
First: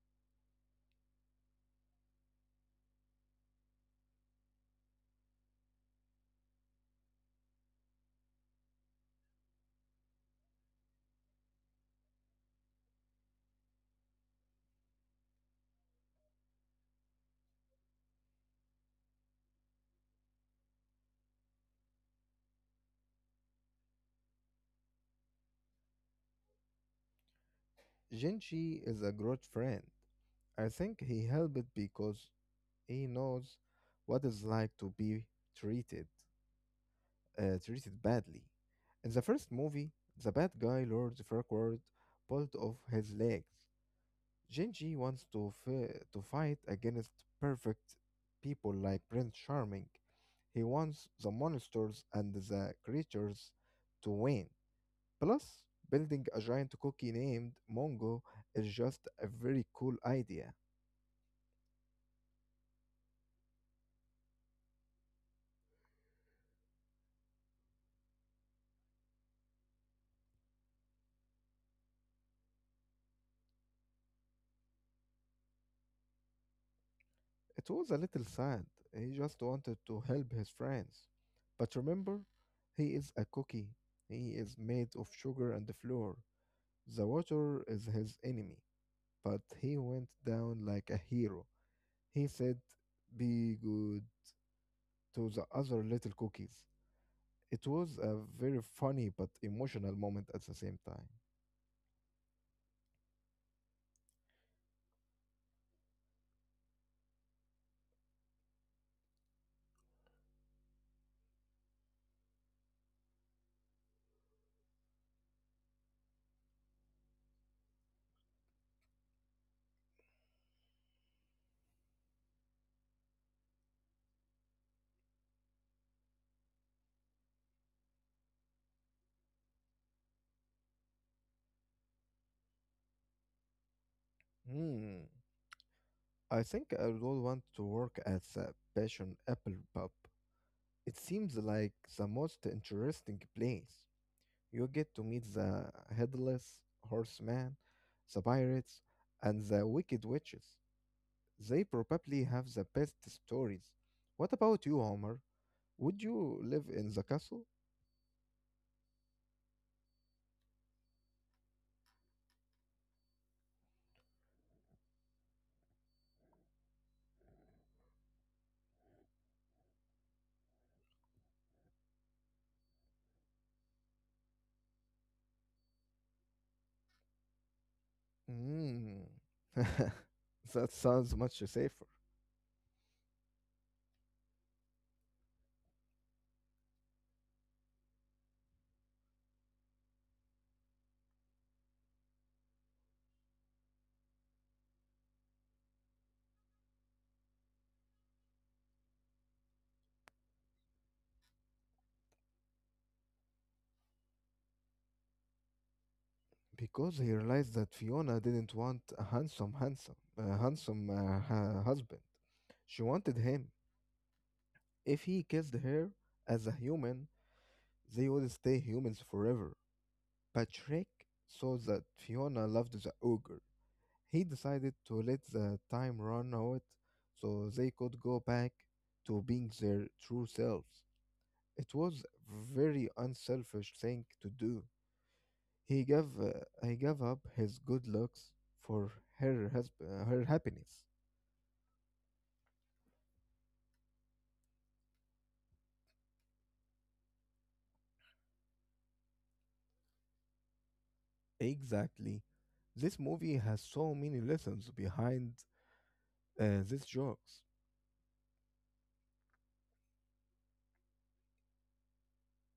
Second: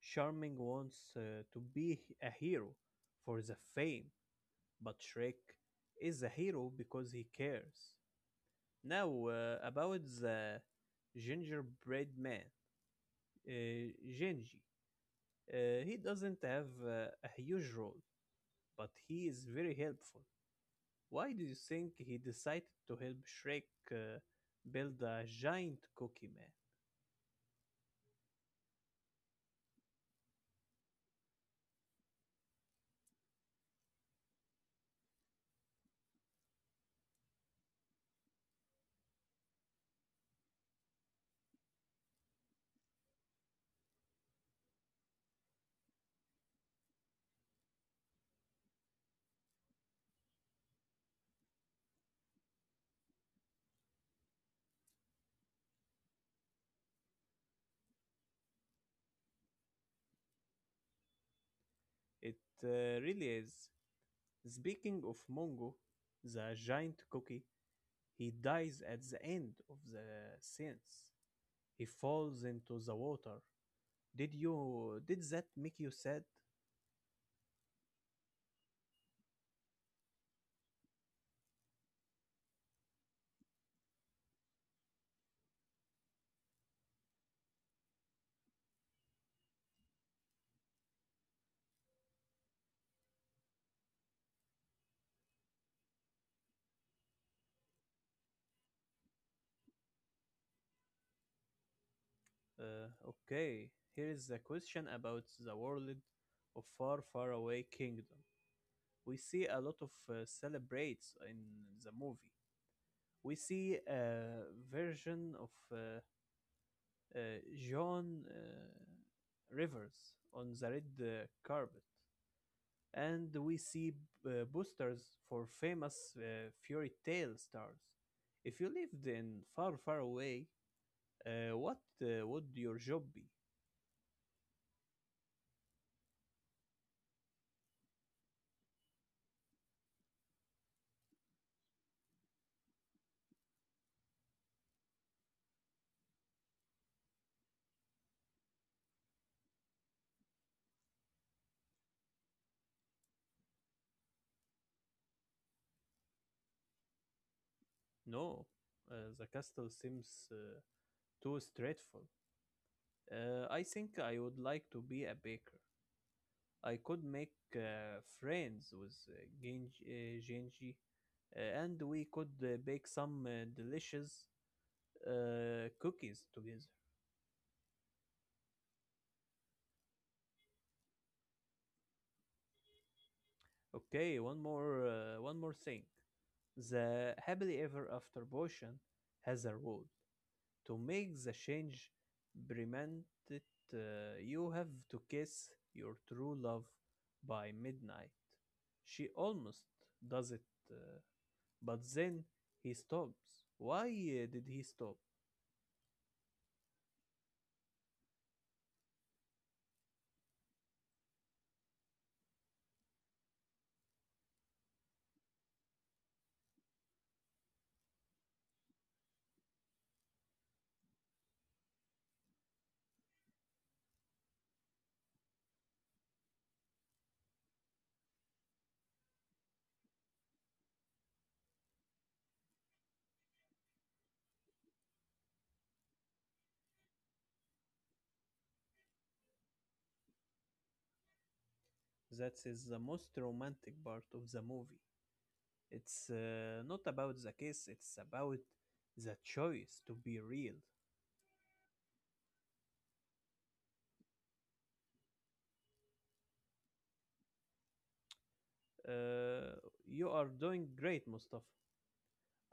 S1: Charming wants to be a hero for the fame, but Shrek is a hero because he cares. Now, about the gingerbread man, uh, Genji. He doesn't have a huge role, but he is very helpful. Why do you think he decided to help Shrek uh, build a giant cookie man?
S2: Jinchi is a great friend. I think he helped because he knows what it's like to be treated treated badly. In the first movie, the bad guy Lord Farquaad pulled off his legs. Genji wants to, to fight against perfect people like Prince Charming. He wants the monsters and the creatures to win. Plus, building a giant cookie named Mongo is just a very cool idea.
S1: It really is. Speaking of Mongo, the giant cookie, he dies at the end of the scenes. He falls into the water. Did that make you sad?
S2: It was a little sad. He just wanted to help his friends. But remember, he is a cookie. He is made of sugar and flour. The water is his enemy. But he went down like a hero. He said, be good to the other little cookies. It was a very funny but emotional moment at the same time.
S1: Okay, here is a question about the world of Far Far Away Kingdom. We see a lot of celebrates in the movie. We see a version of uh, John Rivers on the red carpet, and we see boosters for famous fairy tale stars. If you lived in Far Far Away, what would your job be?
S2: Hmm. I think I would want to work at the Passion Apple Pub. It seems like the most interesting place. You get to meet the headless horseman, the pirates, and the wicked witches. They probably have the best stories. What about you, Homer? Would you live in the castle?
S1: No, the castle seems uh, too stressful. I think I would like to be a baker. I could make friends with Genji and we could bake some delicious cookies together.
S2: Mm. That sounds much safer.
S1: Okay, one more thing. The happily ever after potion has a rule. To make the change permanent, uh, you have to kiss your true love by midnight. She almost does it, uh, but then he stops. Why did he stop?
S2: Because he realized that Fiona didn't want a handsome husband. She wanted him. If he kissed her as a human, they would stay humans forever. Patrick saw that Fiona loved the ogre. He decided to let the time run out so they could go back to being their true selves. It was a very unselfish thing to do. He gave up his good looks for her her happiness.
S1: That is the most romantic part of the movie. It's not about the kiss, it's about the choice to be real.
S2: Exactly. This movie has so many lessons behind these jokes.
S1: Uh, you are doing great, Mustafa.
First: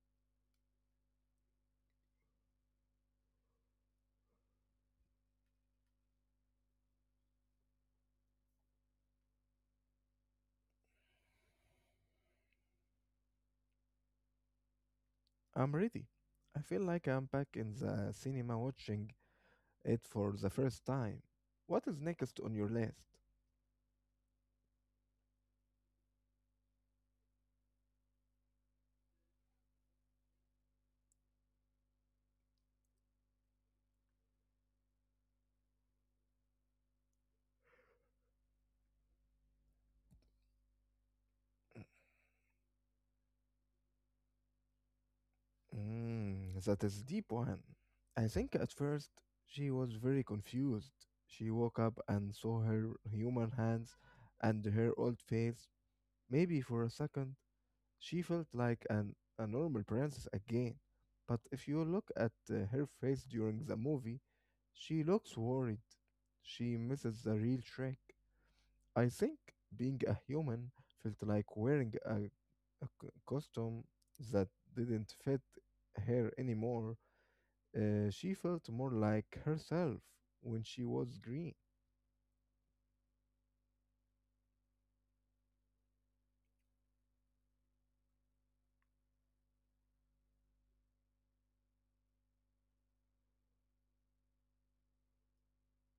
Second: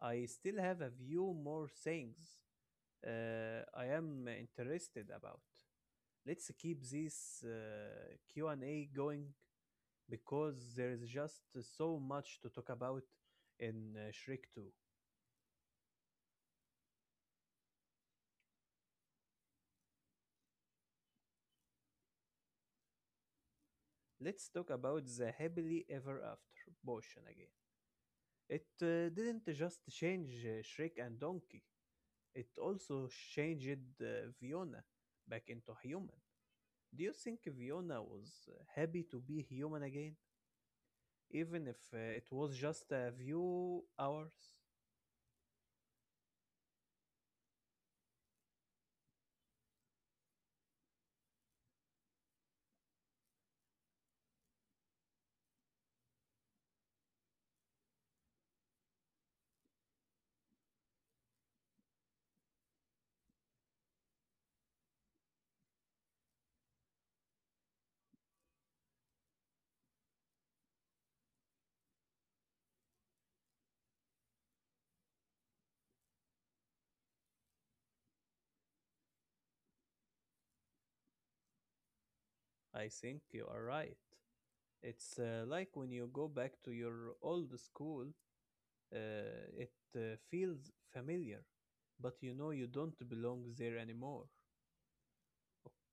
S1: I still have a few more things I am interested about. Let's keep this Q&A going because there is just so much to talk about in Shrek 2.
S2: I'm ready. I feel like I'm back in the cinema watching it for the first time. What is next on your list?
S1: Let's talk about the happily ever after portion again. It didn't just change Shrek and Donkey. It also changed Fiona back into human. Do you think Fiona was happy to be human again, even if it was just a few hours?
S2: Mm, that is deep one. I think at first she was very confused. She woke up and saw her human hands and her old face. Maybe for a second, she felt like a normal princess again. But if you look at her face during the movie, she looks worried. She misses the real trick. I think being a human felt like wearing a costume that didn't fit her anymore. She felt more like herself when she was green.
S1: I think you are right. It's like when you go back to your old school, uh, it feels familiar, but you know you don't belong there anymore.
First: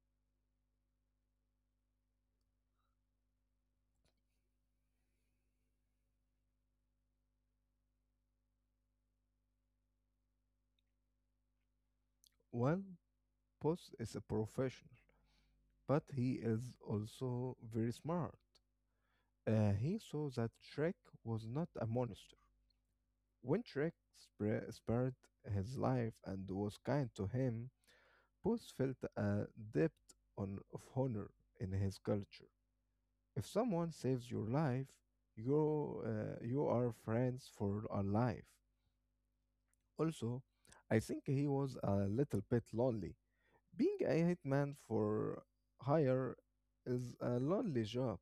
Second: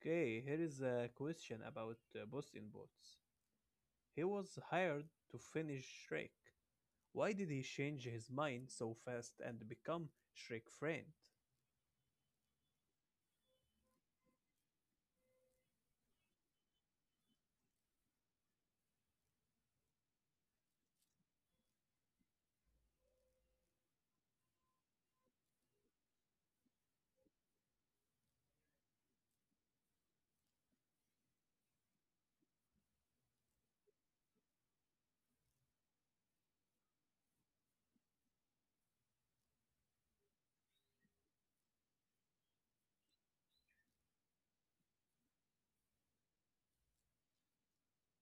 S1: Okay, here is a question about Boston Bots. He was hired to finish Shrek. Why did he change his mind so fast and become Shrek friend?
S2: Well, Puss is a professional, but he is also very smart. He saw that Shrek was not a monster. When Shrek spared his life and was kind to him, Booth felt a debt of honor in his culture. If someone saves your life, you are friends for a life. Also, I think he was a little bit lonely. Being a hitman for hire is a lonely job.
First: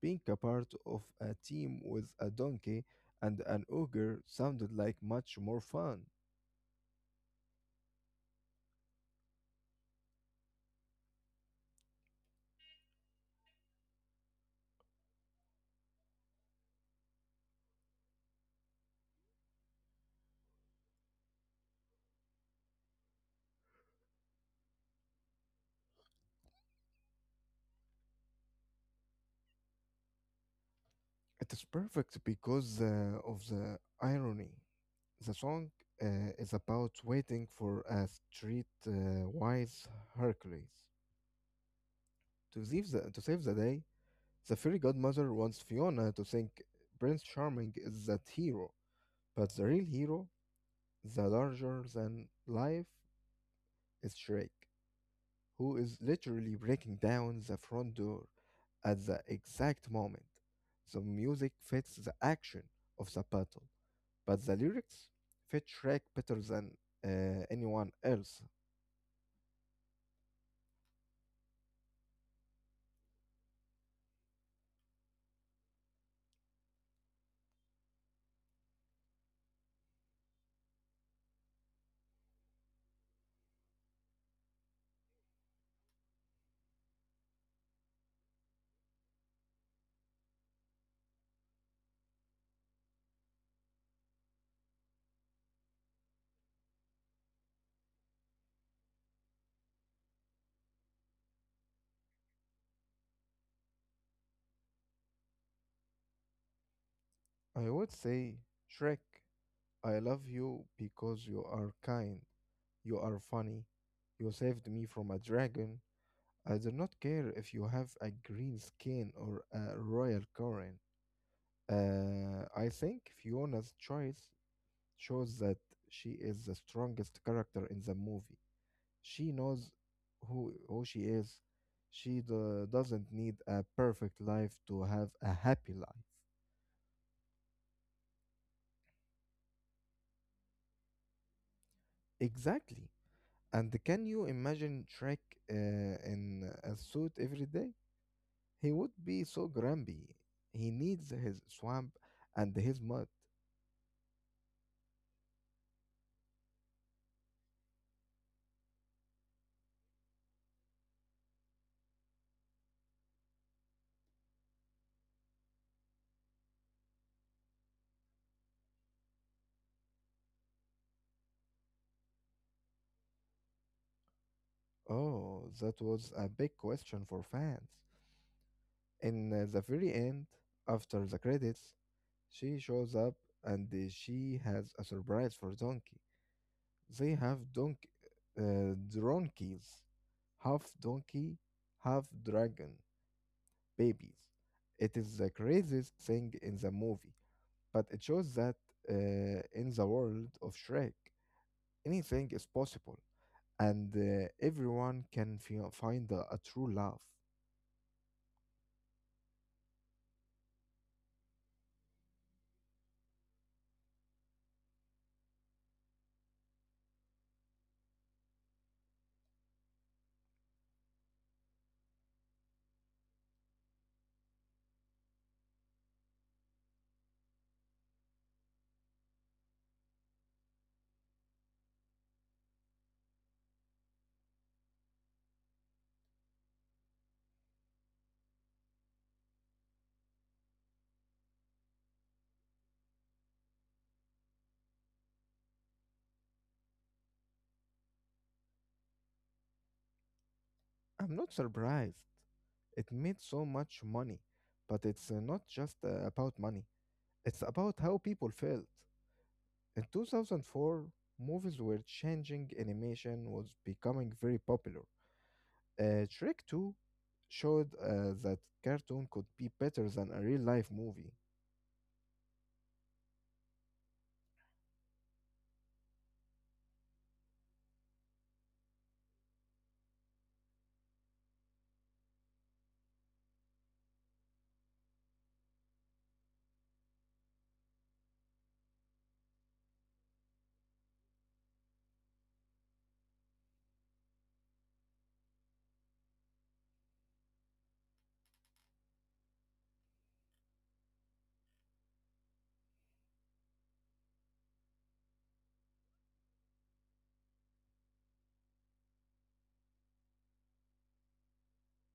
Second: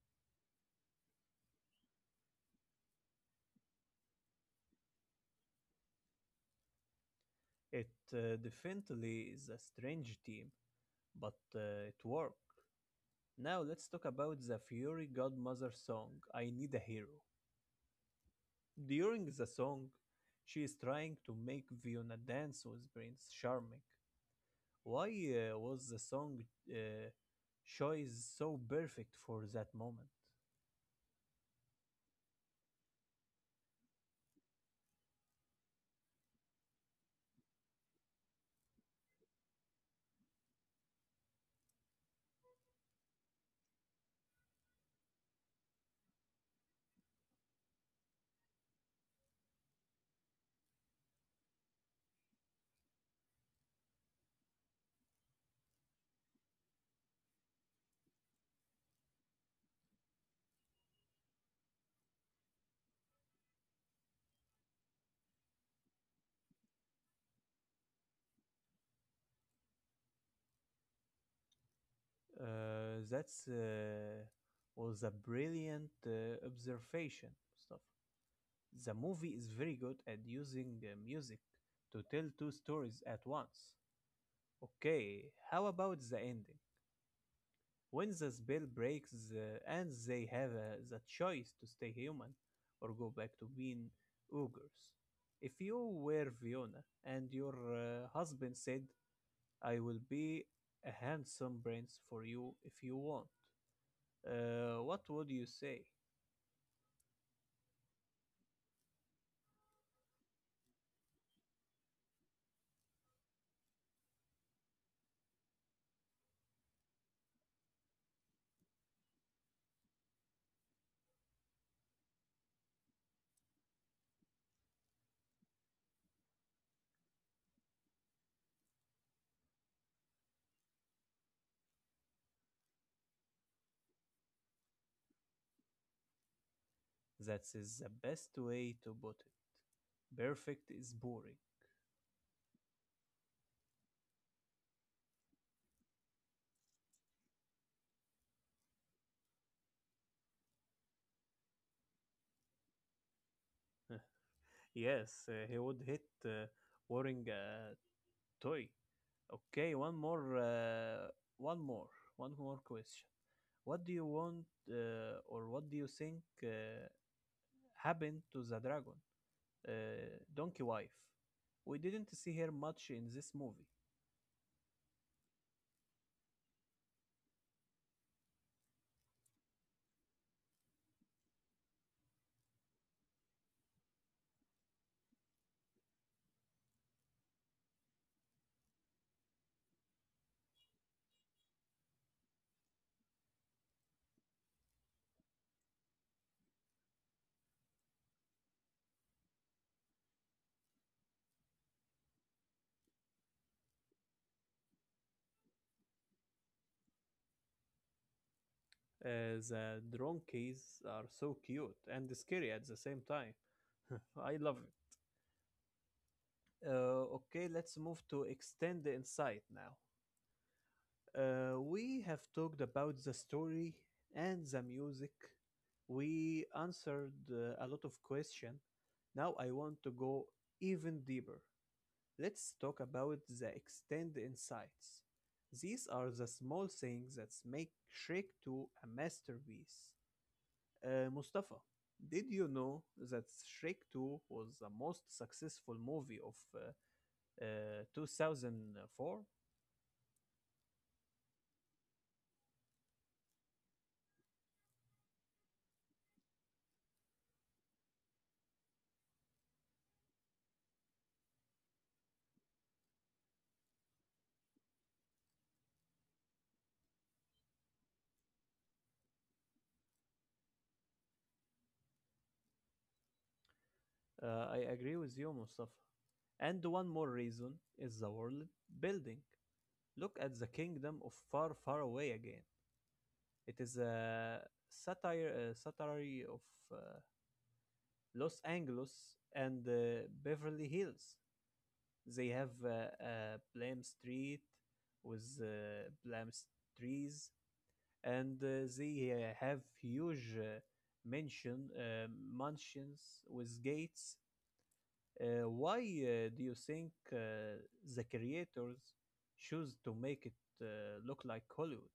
S2: Being a part of a team with a donkey and an ogre sounded like much more fun.
S1: It definitely is a strange team, but it worked. Now let's talk about the fairy godmother song I Need a Hero. During the song, she is trying to make Fiona dance with Prince Charming. Why was the song uh, choice so perfect for that moment?
S2: It is perfect because of the irony. The song uh, is about waiting for a street-wise Hercules. To save the day, the fairy godmother wants Fiona to think Prince Charming is that hero, but the real hero, the larger-than-life, is Shrek, who is literally breaking down the front door at the exact moment. The music fits the action of the battle, but the lyrics fit Shrek better than anyone else.
S1: That was a brilliant observation, Mustafa. The movie is very good at using music to tell two stories at once. Okay, how about the ending? When the spell breaks the, and they have the choice to stay human or go back to being ogres. If you were Fiona and your husband said, I will be a handsome prince for you if you want, what would you say?
S2: I would say, Shrek, I love you because you are kind, you are funny, you saved me from a dragon. I do not care if you have a green skin or a royal crown. I think Fiona's choice shows that she is the strongest character in the movie. She knows who she is. She doesn't need a perfect life to have a happy life.
S1: That is the best way to put it. Perfect is boring.
S2: Exactly. And can you imagine Shrek uh, in a suit every day? He would be so grumpy. He needs his swamp and his mud.
S1: Yes, he would hit wearing a toy. Okay, one more, one more question. What do you want, or what do you think happened to the dragon, uh, Donkey Wife? We didn't see her much in this movie.
S2: Oh, that was a big question for fans. In the very end, after the credits, she shows up and she has a surprise for Donkey. They have dronkies, half donkey, half dragon babies. It is the craziest thing in the movie, but it shows that in the world of Shrek, anything is possible, and everyone can find a true love.
S1: The donkeys are so cute and scary at the same time. I love it. Okay, let's move to extend the insight now. We have talked about the story and the music. We answered a lot of questions. Now I want to go even deeper. Let's talk about the extended insights. These are the small things that make Shrek 2 a masterpiece. Mustafa, did you know that Shrek 2 was the most successful movie of 2004?
S2: I'm not surprised. It made so much money, but it's not just about money. It's about how people felt. In 2004, movies were changing, animation was becoming very popular. Shrek 2 showed that cartoon could be better than a real life movie.
S1: Uh, I agree with you, Mustafa. And one more reason is the world building. Look at the kingdom of Far, Far Away again. It is a satire of uh, Los Angeles and Beverly Hills. They have a Blam Street with Blam trees, and they have huge mansion uh, mansions with gates. Why do you think the creators choose to make it uh, look like Hollywood?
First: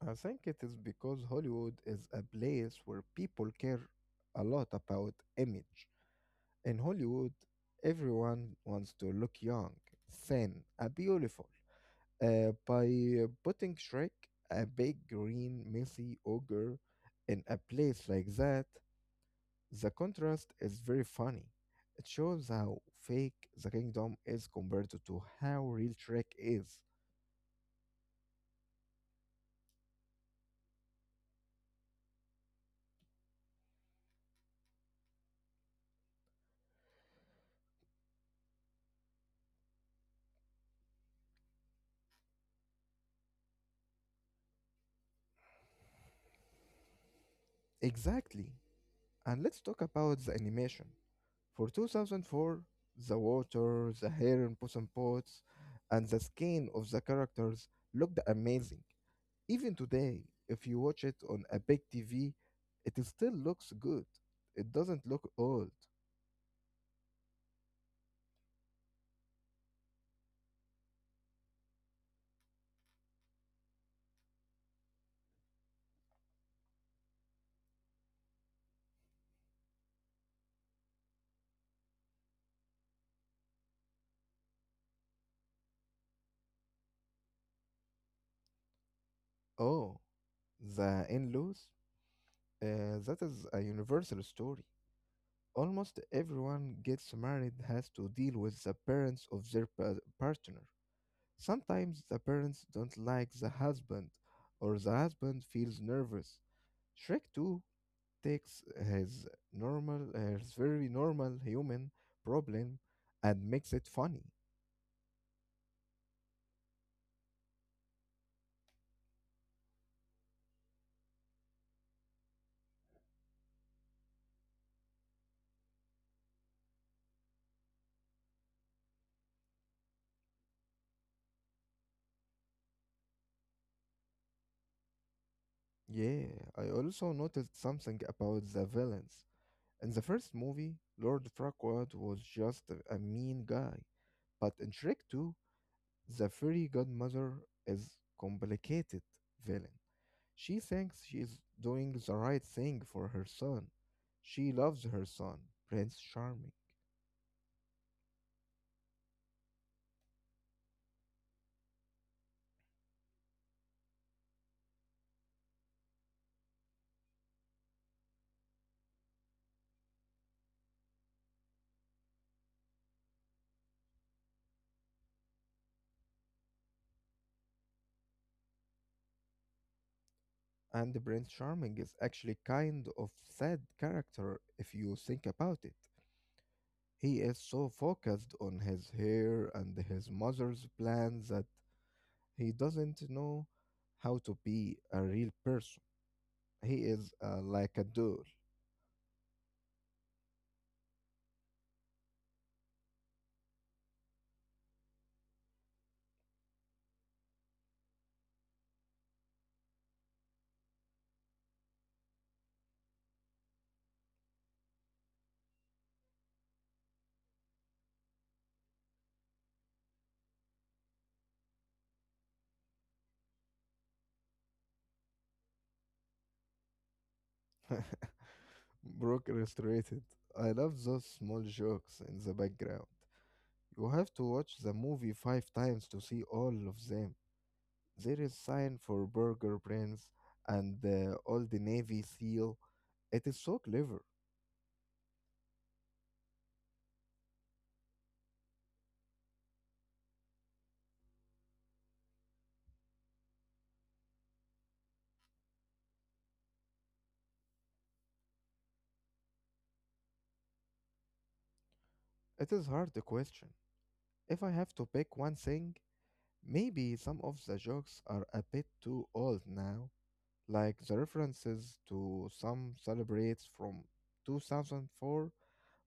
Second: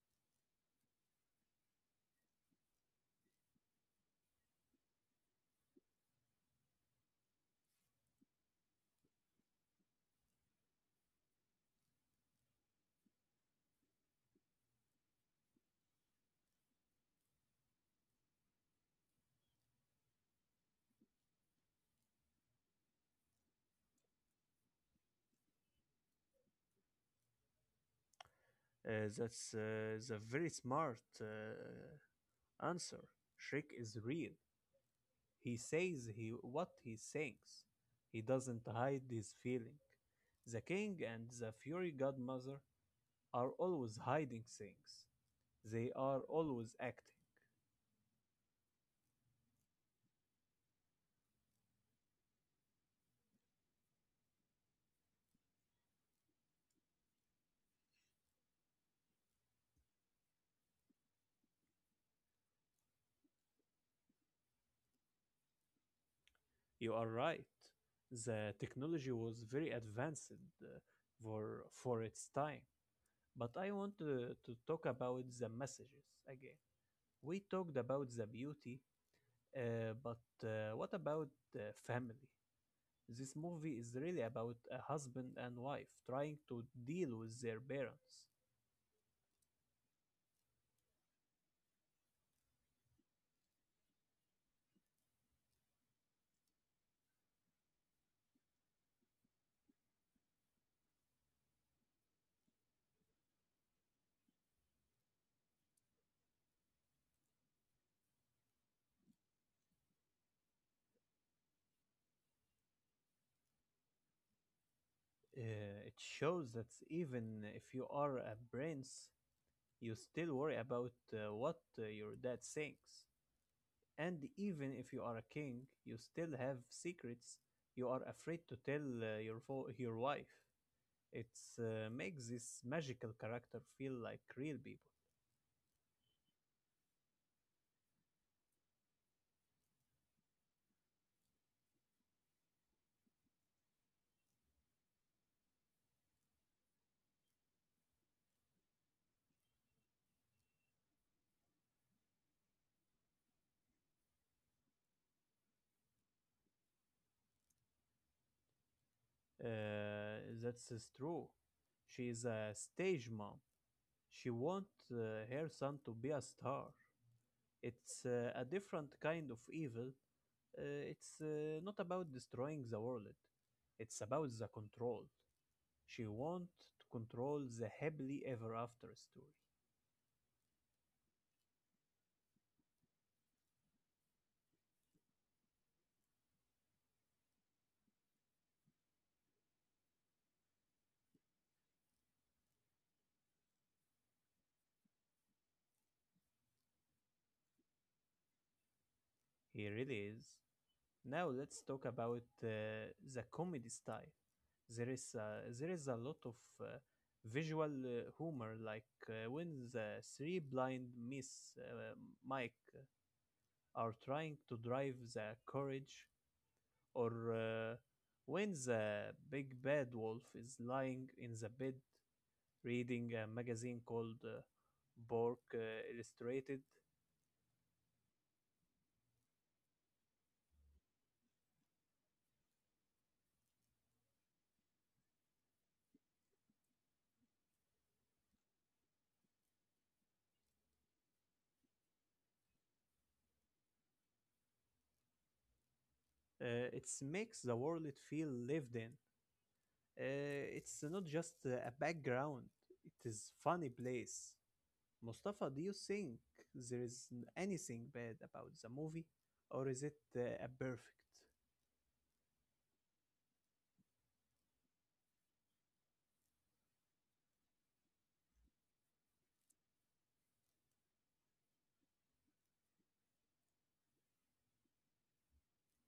S2: I think it is because Hollywood is a place where people care a lot about image. In Hollywood, everyone wants to look young, thin, beautiful. By putting Shrek, a big green messy ogre, in a place like that, the contrast is very funny. It shows how fake the kingdom is compared to how real Trek is.
S1: That's the very smart. Answer: Shrek is real. He says he what he thinks. He doesn't hide his feeling. The king and the fairy godmother are always hiding things. They are always acting.
S2: Exactly. And let's talk about the animation. For 2004, the water, the hair in Puss in Boots, and the skin of the characters looked amazing. Even today, if you watch it on a big TV, it still looks good. It doesn't look old.
S1: You are right. The technology was very advanced uh, for its time. But I want to talk about the messages again. We talked about the beauty, but what about family? This movie is really about a husband and wife trying to deal with their parents.
S2: Oh, the in-laws? That is a universal story. Almost everyone gets married has to deal with the parents of their partner. Sometimes the parents don't like the husband, or the husband feels nervous. Shrek 2 takes his very normal human problem and makes it funny.
S1: It shows that even if you are a prince, you still worry about what your dad thinks. And even if you are a king, you still have secrets you are afraid to tell your wife. It makes this magical character feel like real people.
S2: Yeah, I also noticed something about the villains. In the first movie, Lord Farquaad was just a mean guy, but in Shrek 2, the fairy godmother is complicated villain. She thinks she is doing the right thing for her son. She loves her son, Prince Charming.
S1: That's is true. She is a stage mom. She wants her son to be a star. It's a different kind of evil. It's not about destroying the world. It's about the control. She wants to control the happily ever after story.
S2: And Prince Charming is actually kind of sad character if you think about it. He is so focused on his hair and his mother's plans that he doesn't know how to be a real person. He is like a doll.
S1: He really is. Now let's talk about the comedy style. There is a lot of uh, visual humor, like when the three blind miss Mike are trying to drive the carriage, or when the big bad wolf is lying in the bed reading a magazine called Bork Illustrated.
S2: Broke Illustrated. I love those small jokes in the background. You have to watch the movie five times to see all of them. There is sign for Burger Prince and all the Navy SEAL. It is so clever.
S1: It makes the world feel lived in. It's not just a background, it is funny place. Mustafa, do you think there is anything bad about the movie, or is it a perfect?
S2: It is hard to question. If I have to pick one thing, maybe some of the jokes are a bit too old now, like the references to some celebrates from 2004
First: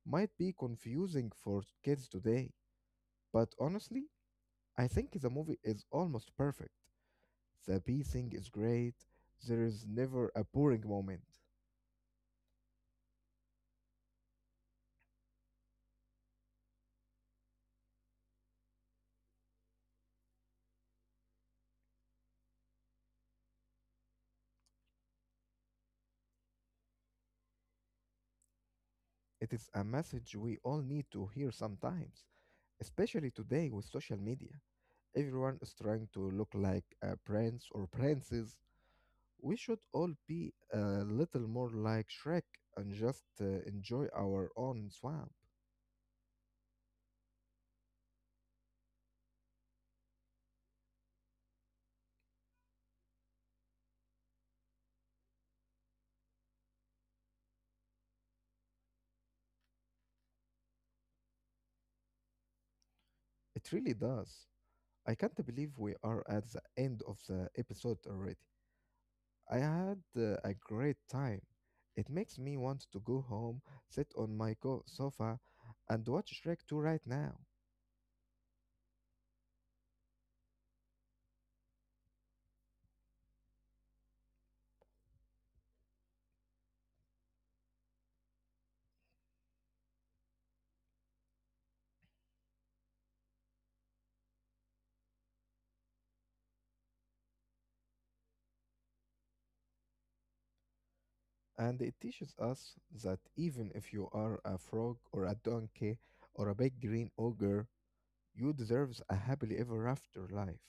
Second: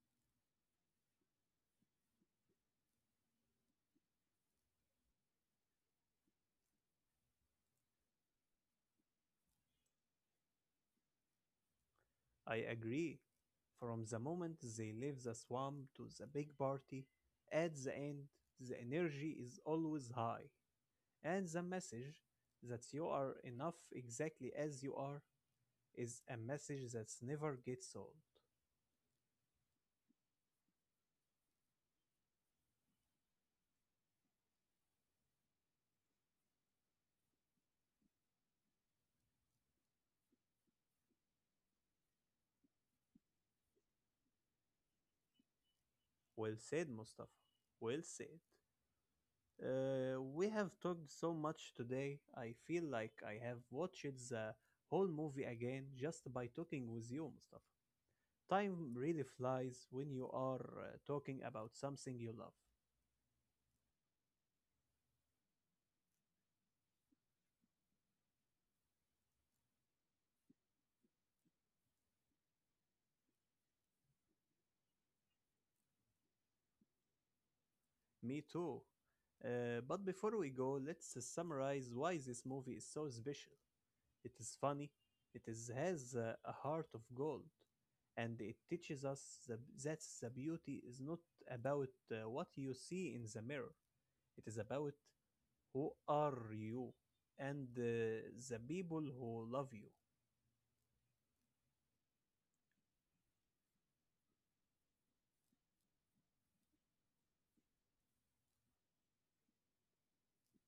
S2: might be confusing for kids today. But honestly, I think the movie is almost perfect. The pacing is great. There is never a boring moment.
S1: I agree. From the moment they leave the swamp to the big party, at the end, the energy is always high, and the message that you are enough exactly as you are is a message that never gets old.
S2: It is a message we all need to hear sometimes, especially today with social media. Everyone is trying to look like a prince or princess. We should all be a little more like Shrek and just enjoy our own swamp.
S1: Well said, Mustafa. Well said. We have talked so much today. I feel like I have watched the whole movie again just by talking with you, Mustafa. Time really flies when you are talking about something you love.
S2: It really does. I can't believe we are at the end of the episode already. I had a great time. It makes me want to go home, sit on my sofa, and watch Shrek 2 right now.
S1: Me too. But before we go, let's summarize why this movie is so special. It is funny, has a heart of gold, and it teaches us that the beauty is not about what you see in the mirror, it is about who are you and the people who love you.
S2: And it teaches us that even if you are a frog or a donkey or a big green ogre, you deserve a happily ever after life.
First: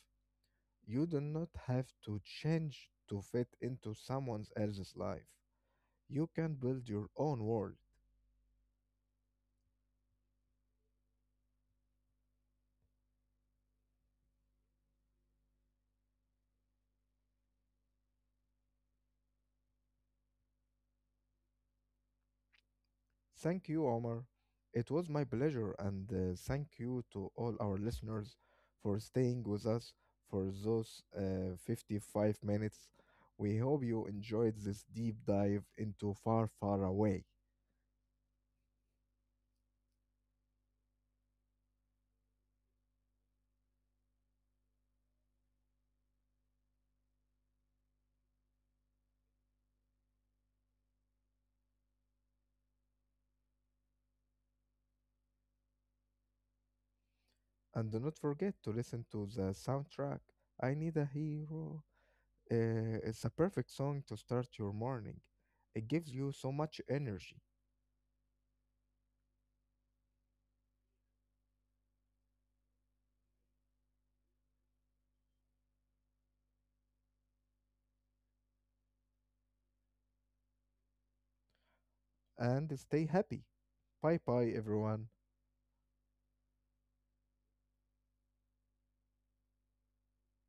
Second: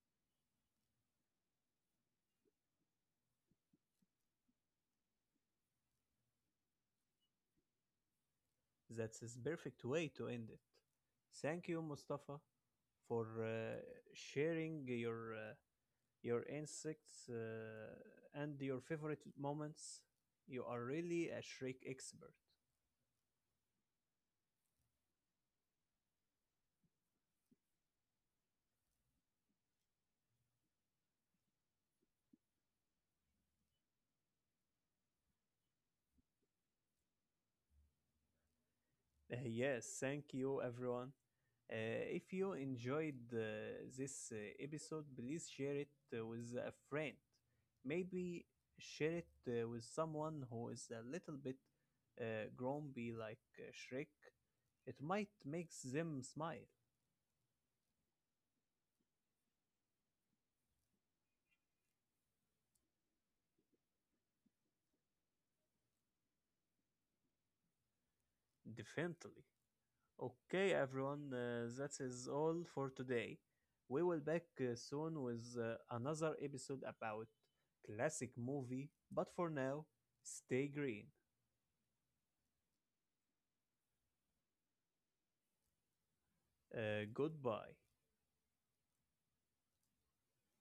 S2: You do not have to change to fit into someone else's life. You can build your own world.
S1: That's is perfect way to end it. Thank you, Mustafa, for sharing your insects, and your favorite moments. You are really a Shrek expert.
S2: Thank you, Omar. It was my pleasure, and thank you to all our listeners for staying with us for those 55 minutes. We hope you enjoyed this deep dive into Far, Far Away.
S1: Yes, thank you, everyone. If you enjoyed this episode, please share it with a friend. Maybe share it with someone who is a little bit grumpy like Shrek. It might make them smile,
S2: And do not forget to listen to the soundtrack, I Need a Hero. It's a perfect song to start your morning. It gives you so much energy.
S1: definitely. Okay, everyone, that is all for today. We will back soon with another episode about classic movie, but for now, stay green.
S2: And stay happy. Bye bye, everyone.
S1: Goodbye.